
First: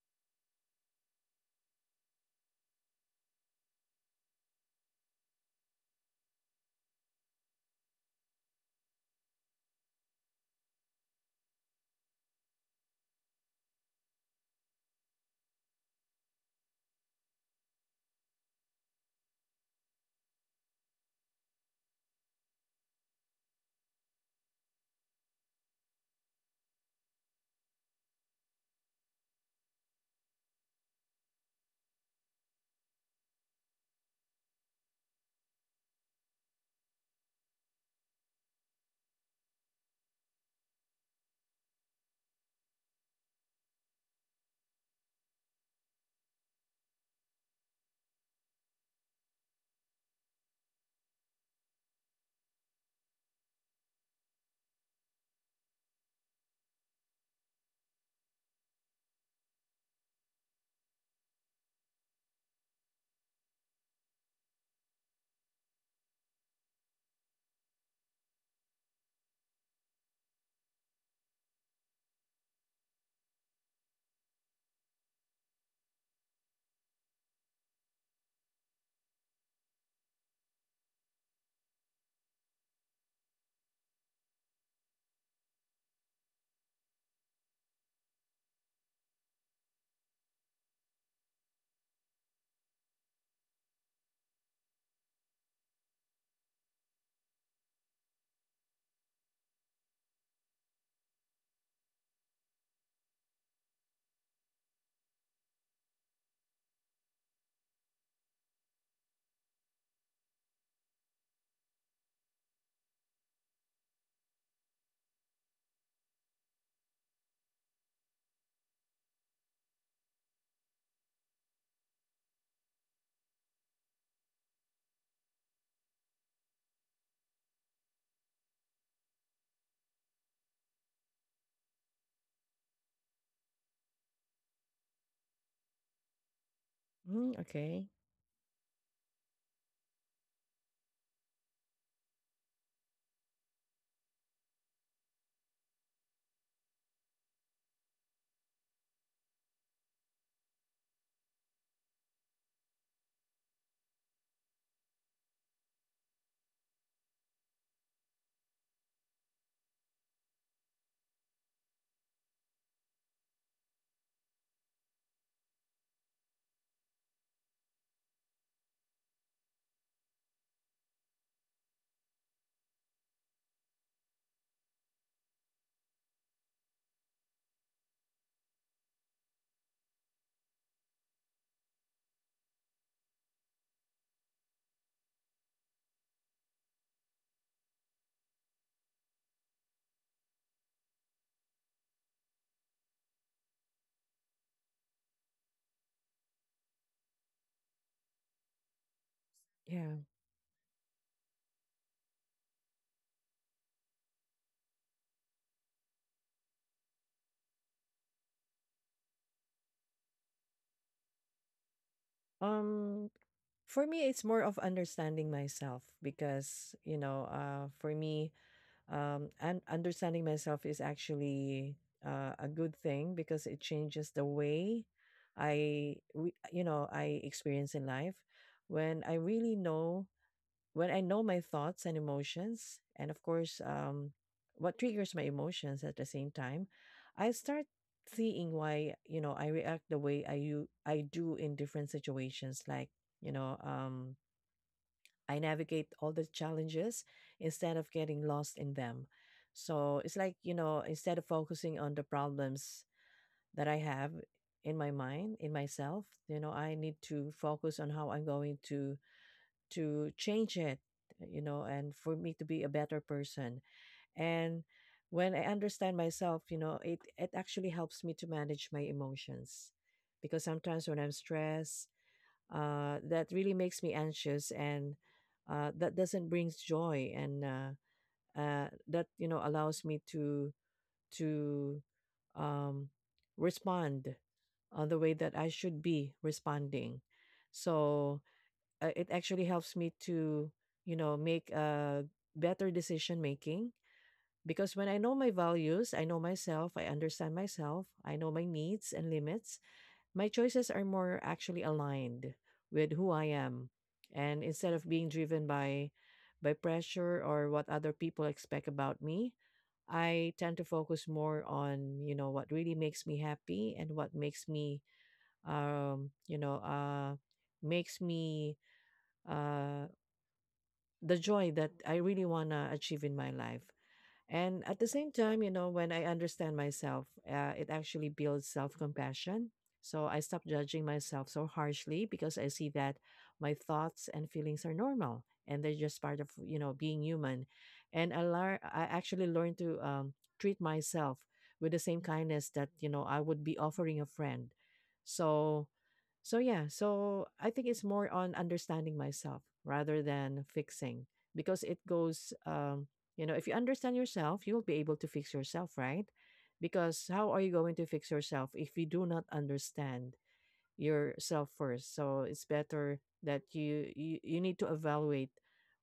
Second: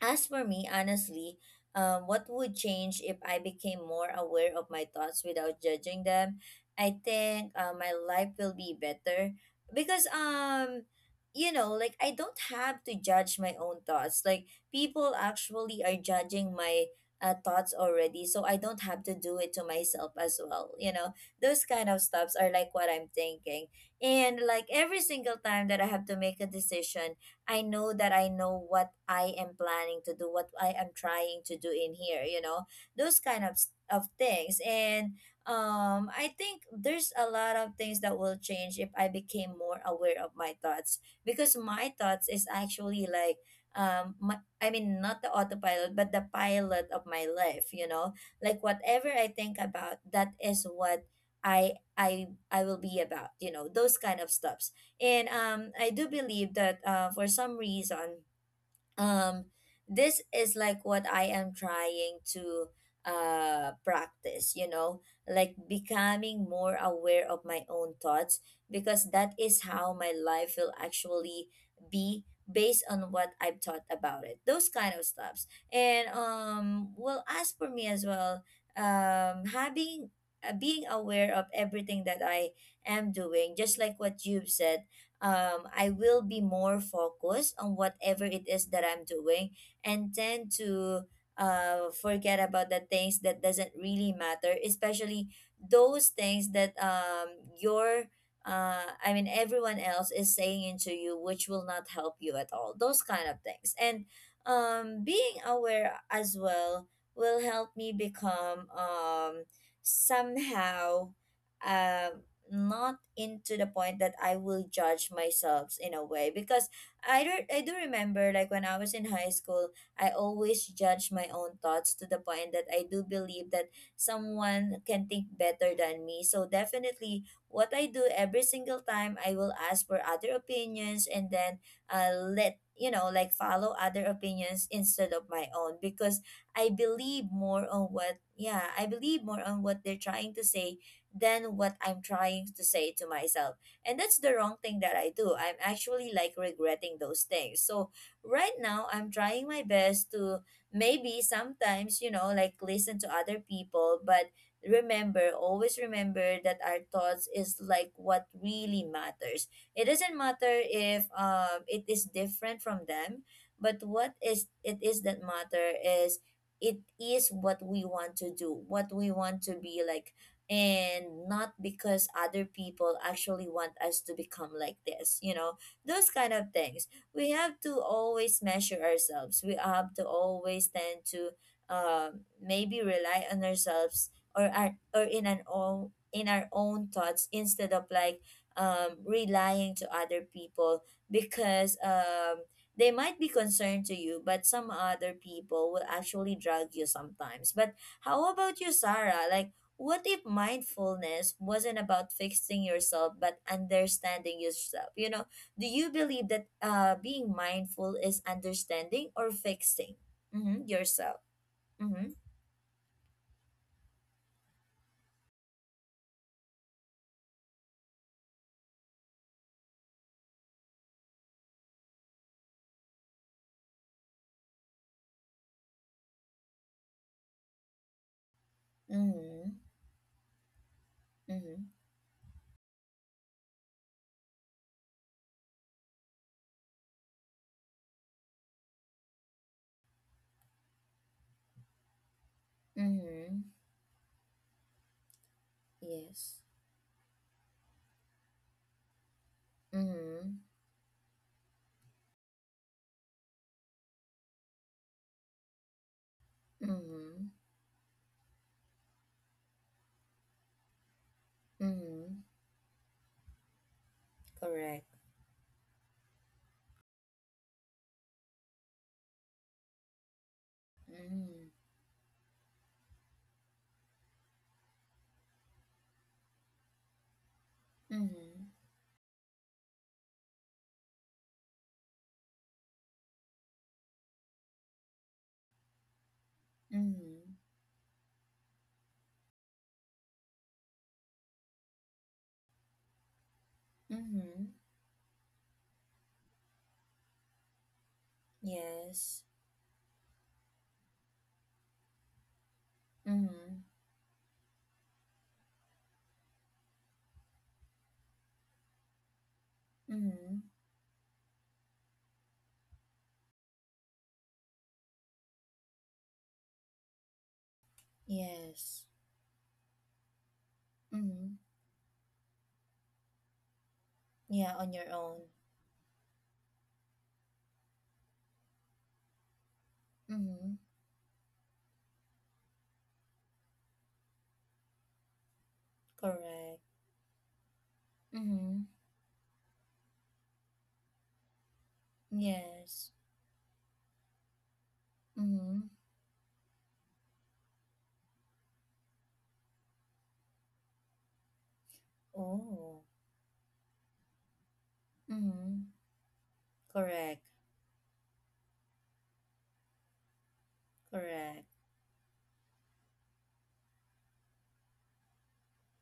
Speaker 1: as for me, honestly, what would change if I became more aware of my thoughts without judging them? I think my life will be better because, you know, like I don't have to judge my own thoughts. Like people actually are judging my thoughts already, so I don't have to do it to myself as well. You know, those kind of stuffs are like what I'm thinking, and like every single time that I have to make a decision, I know that I know what I am planning to do, what I am trying to do in here, you know, those kind of of things. And I think there's a lot of things that will change if I became more aware of my thoughts, because my thoughts is actually like I mean not the autopilot but the pilot of my life, you know, like whatever I think about, that is what I will be about, you know, those kind of stuff. And I do believe that for some reason, um, this is like what I am trying to practice, you know, like becoming more aware of my own thoughts, because that is how my life will actually be based on what I've thought about it. Those kind of stuffs. And well, as for me as well, having being aware of everything that I am doing, just like what you've said, I will be more focused on whatever it is that I'm doing, and tend to forget about the things that doesn't really matter, especially those things that your I mean everyone else is saying into you, which will not help you at all. Those kind of things. And being aware as well will help me become somehow. Um, not into the point that I will judge myself in a way, because I do remember like when I was in high school I always judge my own thoughts to the point that I do believe that someone can think better than me, so definitely what I do every single time, I will ask for other opinions, and then let you know, like follow other opinions instead of my own, because I believe
Speaker 2: Mm,
Speaker 1: more
Speaker 2: okay.
Speaker 1: on what, yeah, I believe more on what they're trying to say than what I'm trying to say to myself. And that's the wrong thing that I do. I'm actually like regretting those things. So right now, I'm trying my best to maybe sometimes, you know, like listen to other people, but remember, always remember that our thoughts is like what really matters. It doesn't matter if it is different from them, but what is it is that matter is it is what we want to do, what we want to be like, and not because other people actually want us to become like this, you know, those kind of things. We have to always measure ourselves, we have to always tend to maybe rely on ourselves, or in an own, in our own thoughts, instead of like relying to other people, because they might be concerned to you, but some other people will actually drag you sometimes. But how about you, Sarah, like what
Speaker 2: Yeah.
Speaker 1: if mindfulness wasn't about fixing yourself but understanding yourself? You know, do you believe that being mindful is understanding or fixing, mm-hmm, yourself? Mm-hmm.
Speaker 2: Um, for me, it's more of understanding myself because you know, for me, and understanding myself is actually a good thing, because it changes the way you know, I experience in life. When I
Speaker 1: Mm-hmm.
Speaker 2: really know, when I know my
Speaker 1: Mm-hmm.
Speaker 2: thoughts and emotions, and of course, what triggers my emotions at the same time, I start seeing why, you know, I react the way I do in different situations, like you
Speaker 1: Mm-hmm.
Speaker 2: know, I navigate all the
Speaker 1: Yes.
Speaker 2: challenges instead of getting lost in them. So it's
Speaker 1: Mm-hmm.
Speaker 2: like, you know, instead of focusing on the problems that I have in my mind, in myself, you know, I need
Speaker 1: Mm-hmm.
Speaker 2: to focus on how I'm going to change it, you know, and for
Speaker 1: Mm-hmm.
Speaker 2: me to be a better person. And
Speaker 1: Correct.
Speaker 2: when I understand myself, you know, it actually helps me to manage my emotions, because sometimes when I'm
Speaker 1: Mm-hmm.
Speaker 2: stressed, that really makes me anxious, and that doesn't bring joy. And
Speaker 1: Mm-hmm.
Speaker 2: that, you know, allows me to um, respond on the way that I should be responding.
Speaker 1: Mm-hmm.
Speaker 2: So it actually helps me to, you know, make a better decision making,
Speaker 1: Mm-hmm.
Speaker 2: because when I know my values, I know myself, I understand myself, I know my needs and
Speaker 1: Yes.
Speaker 2: limits, my choices are more actually aligned with who I
Speaker 1: Mm-hmm.
Speaker 2: am. And instead of being driven by pressure or what other people expect about me, I
Speaker 1: Mm-hmm.
Speaker 2: tend to focus more on, you know, what really makes me happy and what makes me you know, makes me
Speaker 1: Yes.
Speaker 2: uh the
Speaker 1: Mm-hmm.
Speaker 2: joy that I really want to achieve in my life.
Speaker 1: Yeah,
Speaker 2: And
Speaker 1: on
Speaker 2: at the
Speaker 1: your
Speaker 2: same
Speaker 1: own.
Speaker 2: time, you know, when I understand myself, it actually builds self compassion. So I stop
Speaker 1: Mm-hmm.
Speaker 2: judging myself so harshly, because I see that my thoughts and feelings are normal, and they're just part of, you
Speaker 1: Correct.
Speaker 2: know, being human. And
Speaker 1: Mm-hmm.
Speaker 2: I actually learn to treat myself with the same kindness that, you
Speaker 1: Yes.
Speaker 2: know, I would be offering a friend.
Speaker 1: Mm-hmm.
Speaker 2: So, so yeah, so I think it's more on understanding myself rather than fixing, because it goes,
Speaker 1: Oh.
Speaker 2: you know, if you understand yourself, you'll be able to fix
Speaker 1: Mm-hmm.
Speaker 2: yourself, right? Because
Speaker 1: Correct.
Speaker 2: how are you going to fix yourself if you do not understand
Speaker 1: Correct.
Speaker 2: yourself first? So it's better that you need to evaluate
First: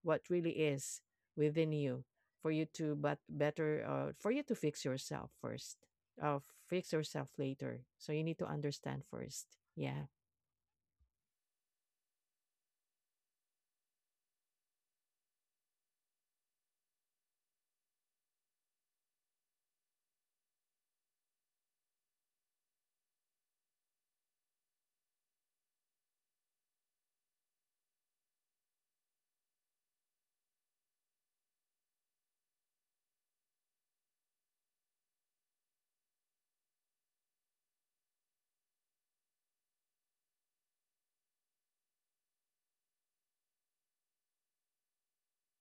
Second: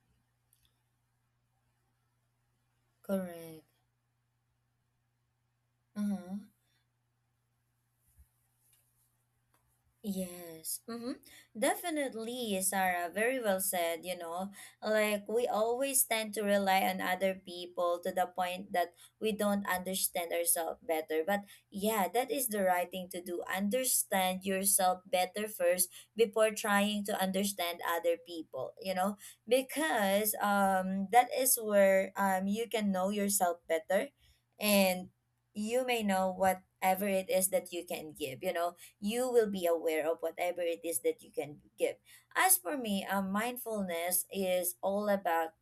Speaker 2: what really is within you for you to but
Speaker 1: Correct.
Speaker 2: better, for you to fix yourself first.
Speaker 1: Uh-huh.
Speaker 2: Uh, fix yourself later. So you need to understand first. Yeah.
Speaker 1: Yes, mm-hmm. Definitely, Sarah. Very well said, you know. Like, we always tend to rely on other people to the point that we don't understand ourselves better. But yeah, that is the right thing to do. Understand yourself better first before trying to understand other people, you know, because that is where you can know yourself better and you may know whatever it is that you can give, you will be aware of whatever it is that you can give. As for me, mindfulness is all about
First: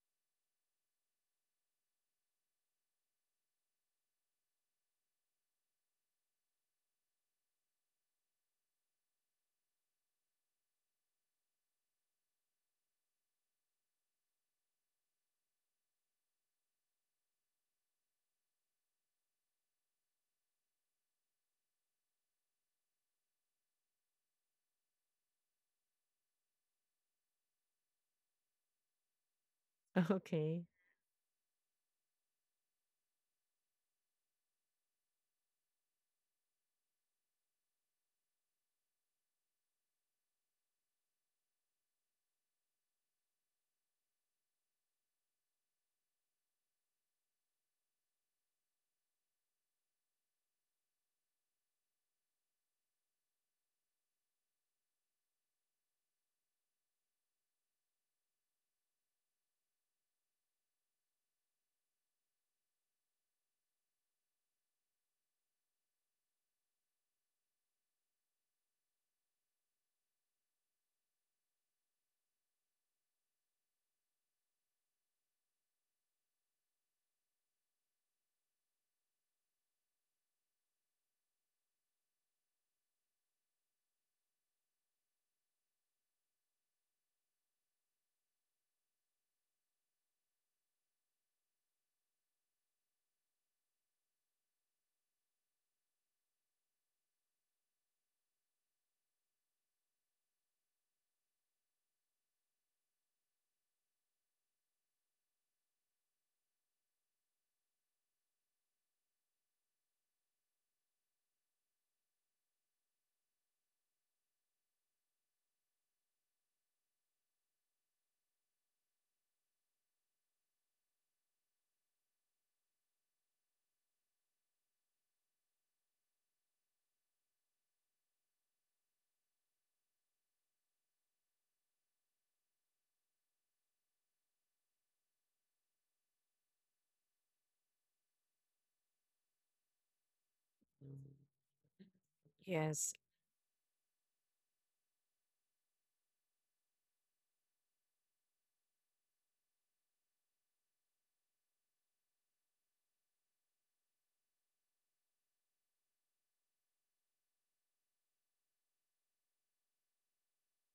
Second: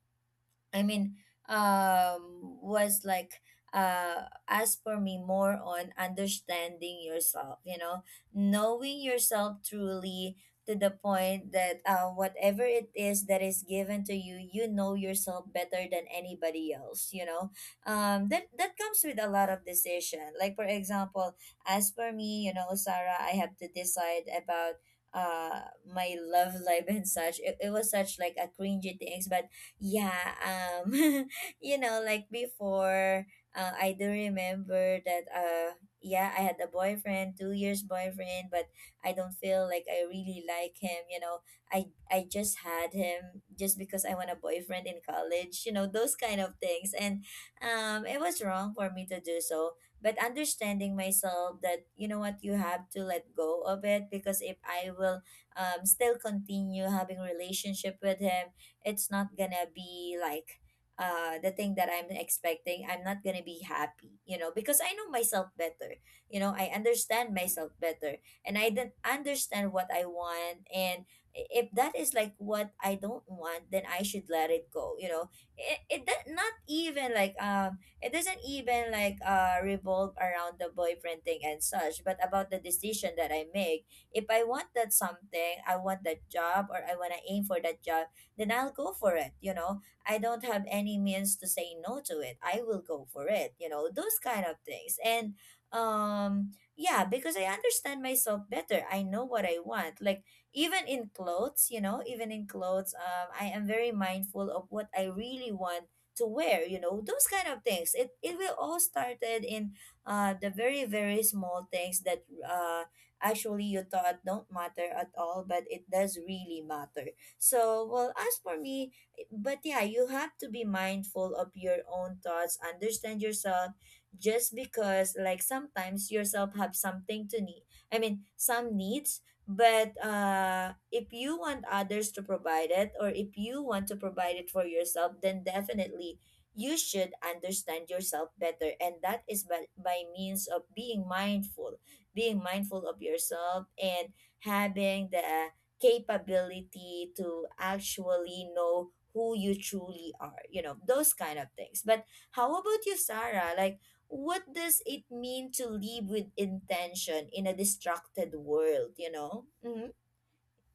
Speaker 1: I mean, was like, as for me, more on understanding yourself, you know, knowing yourself truly to the point that whatever it is that is given to you, you know yourself better than anybody else, you know. That comes with a lot of decision. Like, for example, as for me, you know, Sarah, I have to decide about uh my love life and such. It was such like a cringy things but
Speaker 2: (laughs)
Speaker 1: yeah,
Speaker 2: Okay.
Speaker 1: (laughs) you know, like before, I do remember that, yeah, I had a boyfriend, 2 years boyfriend, but I don't feel like I really like him. You know, I I just had him just because I want a boyfriend in college. You know, those kind of things, and it was wrong for me to do so. But understanding myself that you know what, you have to let go of it, because if I will still continue having relationship with him, it's not gonna be like the thing that I'm expecting. I'm not gonna be happy, you know, because I know myself better. You know, I understand myself better, and I don't understand what I want. And if that is like what I don't want, then I should let it go, you know. It that not even like it doesn't even like revolve around the boyfriend thing and such, but about the decision that I make. If I want that something, I want that job, or I want to aim for that job, then I'll go for it. You know, I don't have any means to say no to it. I will go for it. You know, those kind of things. And yeah, because I understand myself better. I know what I want. Like even in clothes, you know, even in clothes, I am very mindful of what I really want to wear. You know, those kind of things. It will all started in the very very small things that uh actually you thought don't matter at all, but it does really matter. So, well, as for me, but yeah, you have to be mindful of your own thoughts, understand yourself, just because like sometimes yourself have something to need. I mean, some needs, but if you want others to provide it or if you want to provide it for yourself, then definitely you should understand yourself better, and that is by, means of
Speaker 2: Mm.
Speaker 1: being mindful
Speaker 2: Yes.
Speaker 1: of yourself and having the capability to actually know who you truly are, you know, those kind of things. But how about you, Sarah? Like, what does it mean to live with intention in a distracted world, you know? Mm-hmm.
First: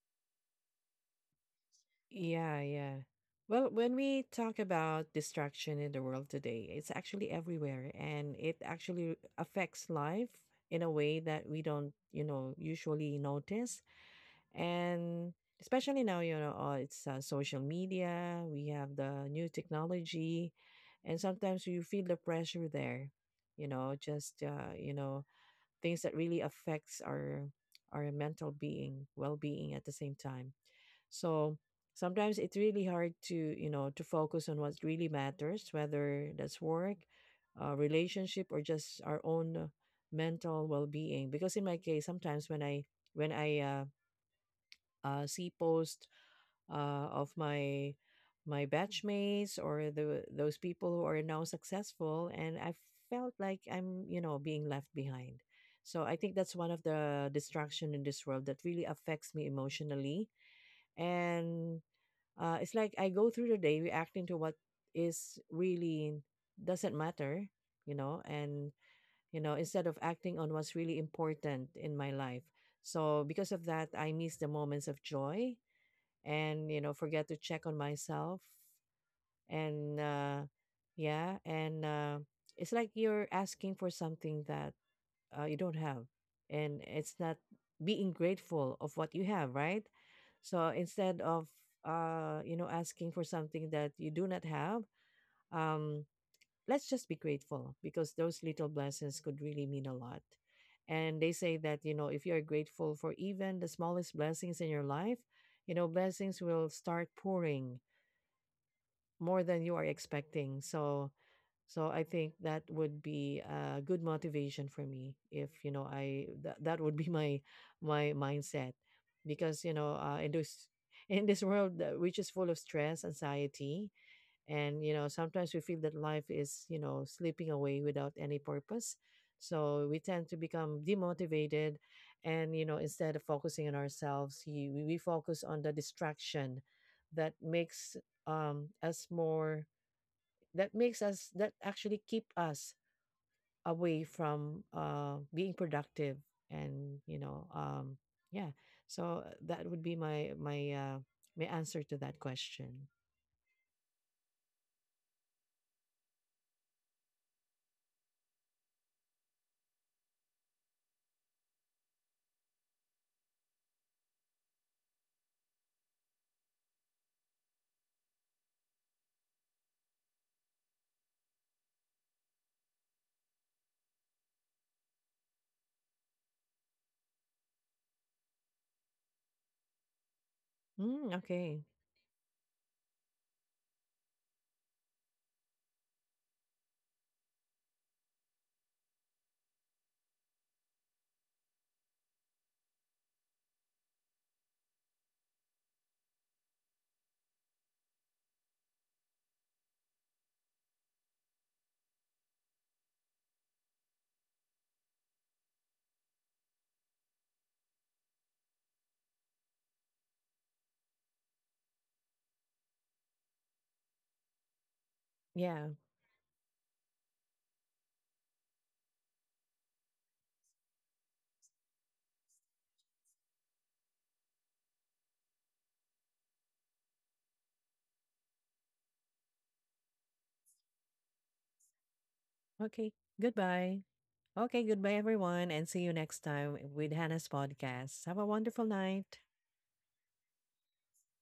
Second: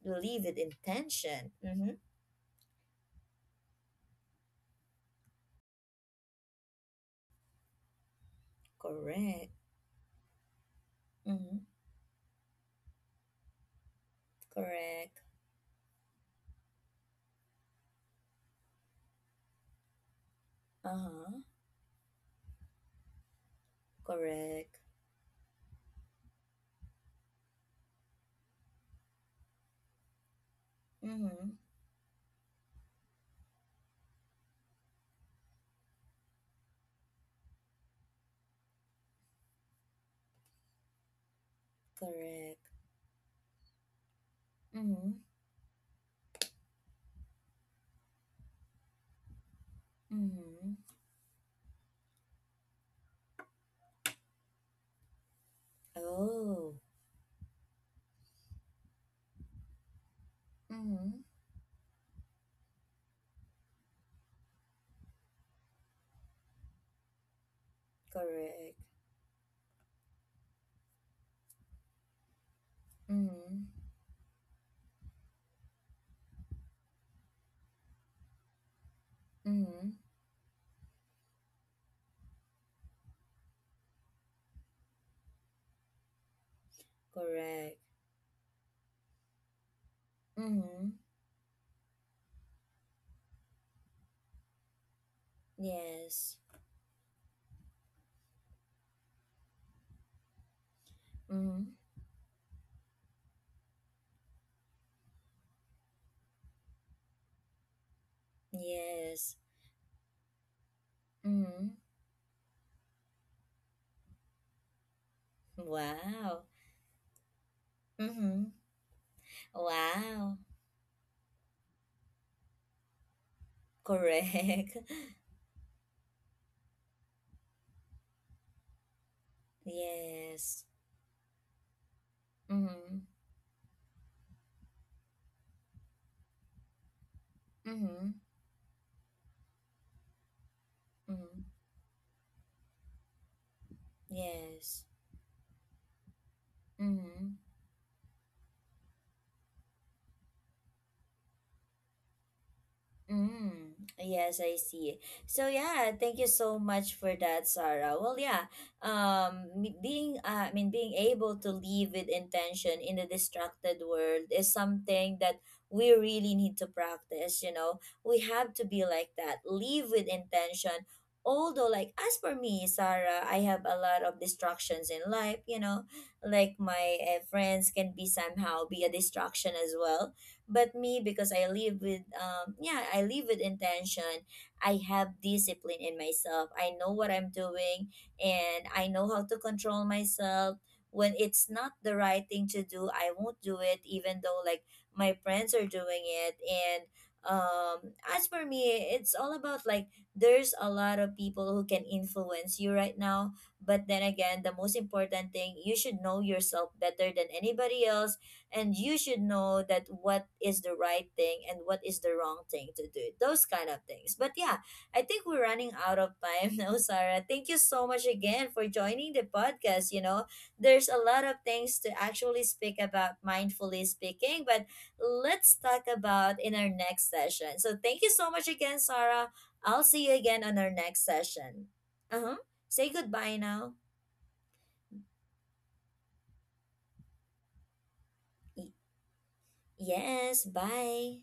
Speaker 1: Live with intention. Mm-hmm.
Speaker 2: Yeah, yeah. Well, when we talk about distraction in the world today, it's actually everywhere, and it actually
Speaker 1: Correct.
Speaker 2: affects life in a way that we
Speaker 1: Mm-hmm.
Speaker 2: don't, you know, usually notice.
Speaker 1: Correct.
Speaker 2: And especially now, you know, it's social media, we have the new technology, and
Speaker 1: Uh-huh.
Speaker 2: sometimes you feel the pressure there, you know, just,
Speaker 1: Correct.
Speaker 2: you know, things that really affects our mental being well-being at the same time.
Speaker 1: Mm-hmm.
Speaker 2: So sometimes it's really hard to, you know, to focus on what really matters, whether that's work, relationship, or just our own mental well-being. Because in my case, sometimes
Speaker 1: Correct.
Speaker 2: when i when i uh,
Speaker 1: Mm-hmm.
Speaker 2: uh, see posts of my batchmates or the those
Speaker 1: Mm-hmm.
Speaker 2: people who are now successful, and I felt like I'm, you know, being left behind. So I think that's one
Speaker 1: Oh.
Speaker 2: of the distraction in this world that really affects me emotionally.
Speaker 1: Mm-hmm.
Speaker 2: And it's like I go through the day reacting to what is really doesn't matter, you know, and
Speaker 1: Correct.
Speaker 2: you know, instead of acting on what's really important in my life. So because
Speaker 1: Mm-hmm.
Speaker 2: of that, I miss the moments of joy and, you know, forget to check on myself.
Speaker 1: Mm-hmm.
Speaker 2: And yeah and uh it's like you're asking for something that you don't have, and it's not
Speaker 1: Correct.
Speaker 2: being grateful of what you have, right? So
Speaker 1: Mm-hmm.
Speaker 2: instead of, you know, asking for something that you do not have, um
Speaker 1: Yes.
Speaker 2: let's just be grateful, because those little blessings could really mean a lot. And they say
Speaker 1: Mm-hmm.
Speaker 2: that, you know, if you're grateful for even the smallest blessings in your life, you know, blessings will start pouring
Speaker 1: Yes.
Speaker 2: more than you are expecting. So,
Speaker 1: Mm-hmm.
Speaker 2: so I think that would be a good motivation for me if, you know,
Speaker 1: Wow.
Speaker 2: that would be (laughs) my
Speaker 1: Mm-hmm.
Speaker 2: mindset, because, you know, in
Speaker 1: Wow.
Speaker 2: this, (laughs) in this world which is full of stress, anxiety,
Speaker 1: Correct. (laughs)
Speaker 2: and you know sometimes we feel that life is, you know, slipping away without any purpose, so we tend to
Speaker 1: Yes.
Speaker 2: become demotivated. And you know
Speaker 1: Mm-hmm.
Speaker 2: instead of focusing on ourselves, we focus on the distraction that makes
Speaker 1: Mm-hmm.
Speaker 2: um us more us
Speaker 1: Mm-hmm.
Speaker 2: that actually keep us away from
Speaker 1: Yes.
Speaker 2: being productive. And you
Speaker 1: Mm-hmm.
Speaker 2: know, yeah, so that would be my my answer to that question.
Speaker 1: Mm, yes, I see. So yeah, thank you so much for that, Sarah. Well, yeah, me- being I mean, being able to live with intention in a distracted world is something that we really need to practice. You know, we have to be like that. Live with intention. Although, like as for me, Sarah, I have a lot of distractions in life. You know, like my friends can be somehow be a distraction as well, but me,
Speaker 2: Mm,
Speaker 1: because I
Speaker 2: okay.
Speaker 1: live with, yeah, I live with intention. I have discipline in myself. I know what I'm doing, and I know how to control myself. When it's not the right thing to do, I won't do it, even though like my friends are doing it. And as for me, it's all about like there's a lot of people who can influence you right now. But then again, the most important thing, you should know yourself better than anybody else, and you should know that what is the right thing and what is the wrong thing to do, those kind of things. But yeah, I think we're
Speaker 2: Yeah.
Speaker 1: running out of time (laughs) now, Sarah. Thank you so much again for joining the podcast, you know, there's a lot of things to actually speak about mindfully speaking, but let's talk about in our next session. So thank you so much again, Sarah. I'll see you again on our next session. Uh-huh. Say
Speaker 2: Okay,
Speaker 1: goodbye now.
Speaker 2: goodbye. Okay, goodbye, everyone, and see you next time with Hannah's podcast. Have a wonderful
Speaker 1: Y-
Speaker 2: night.
Speaker 1: yes, bye.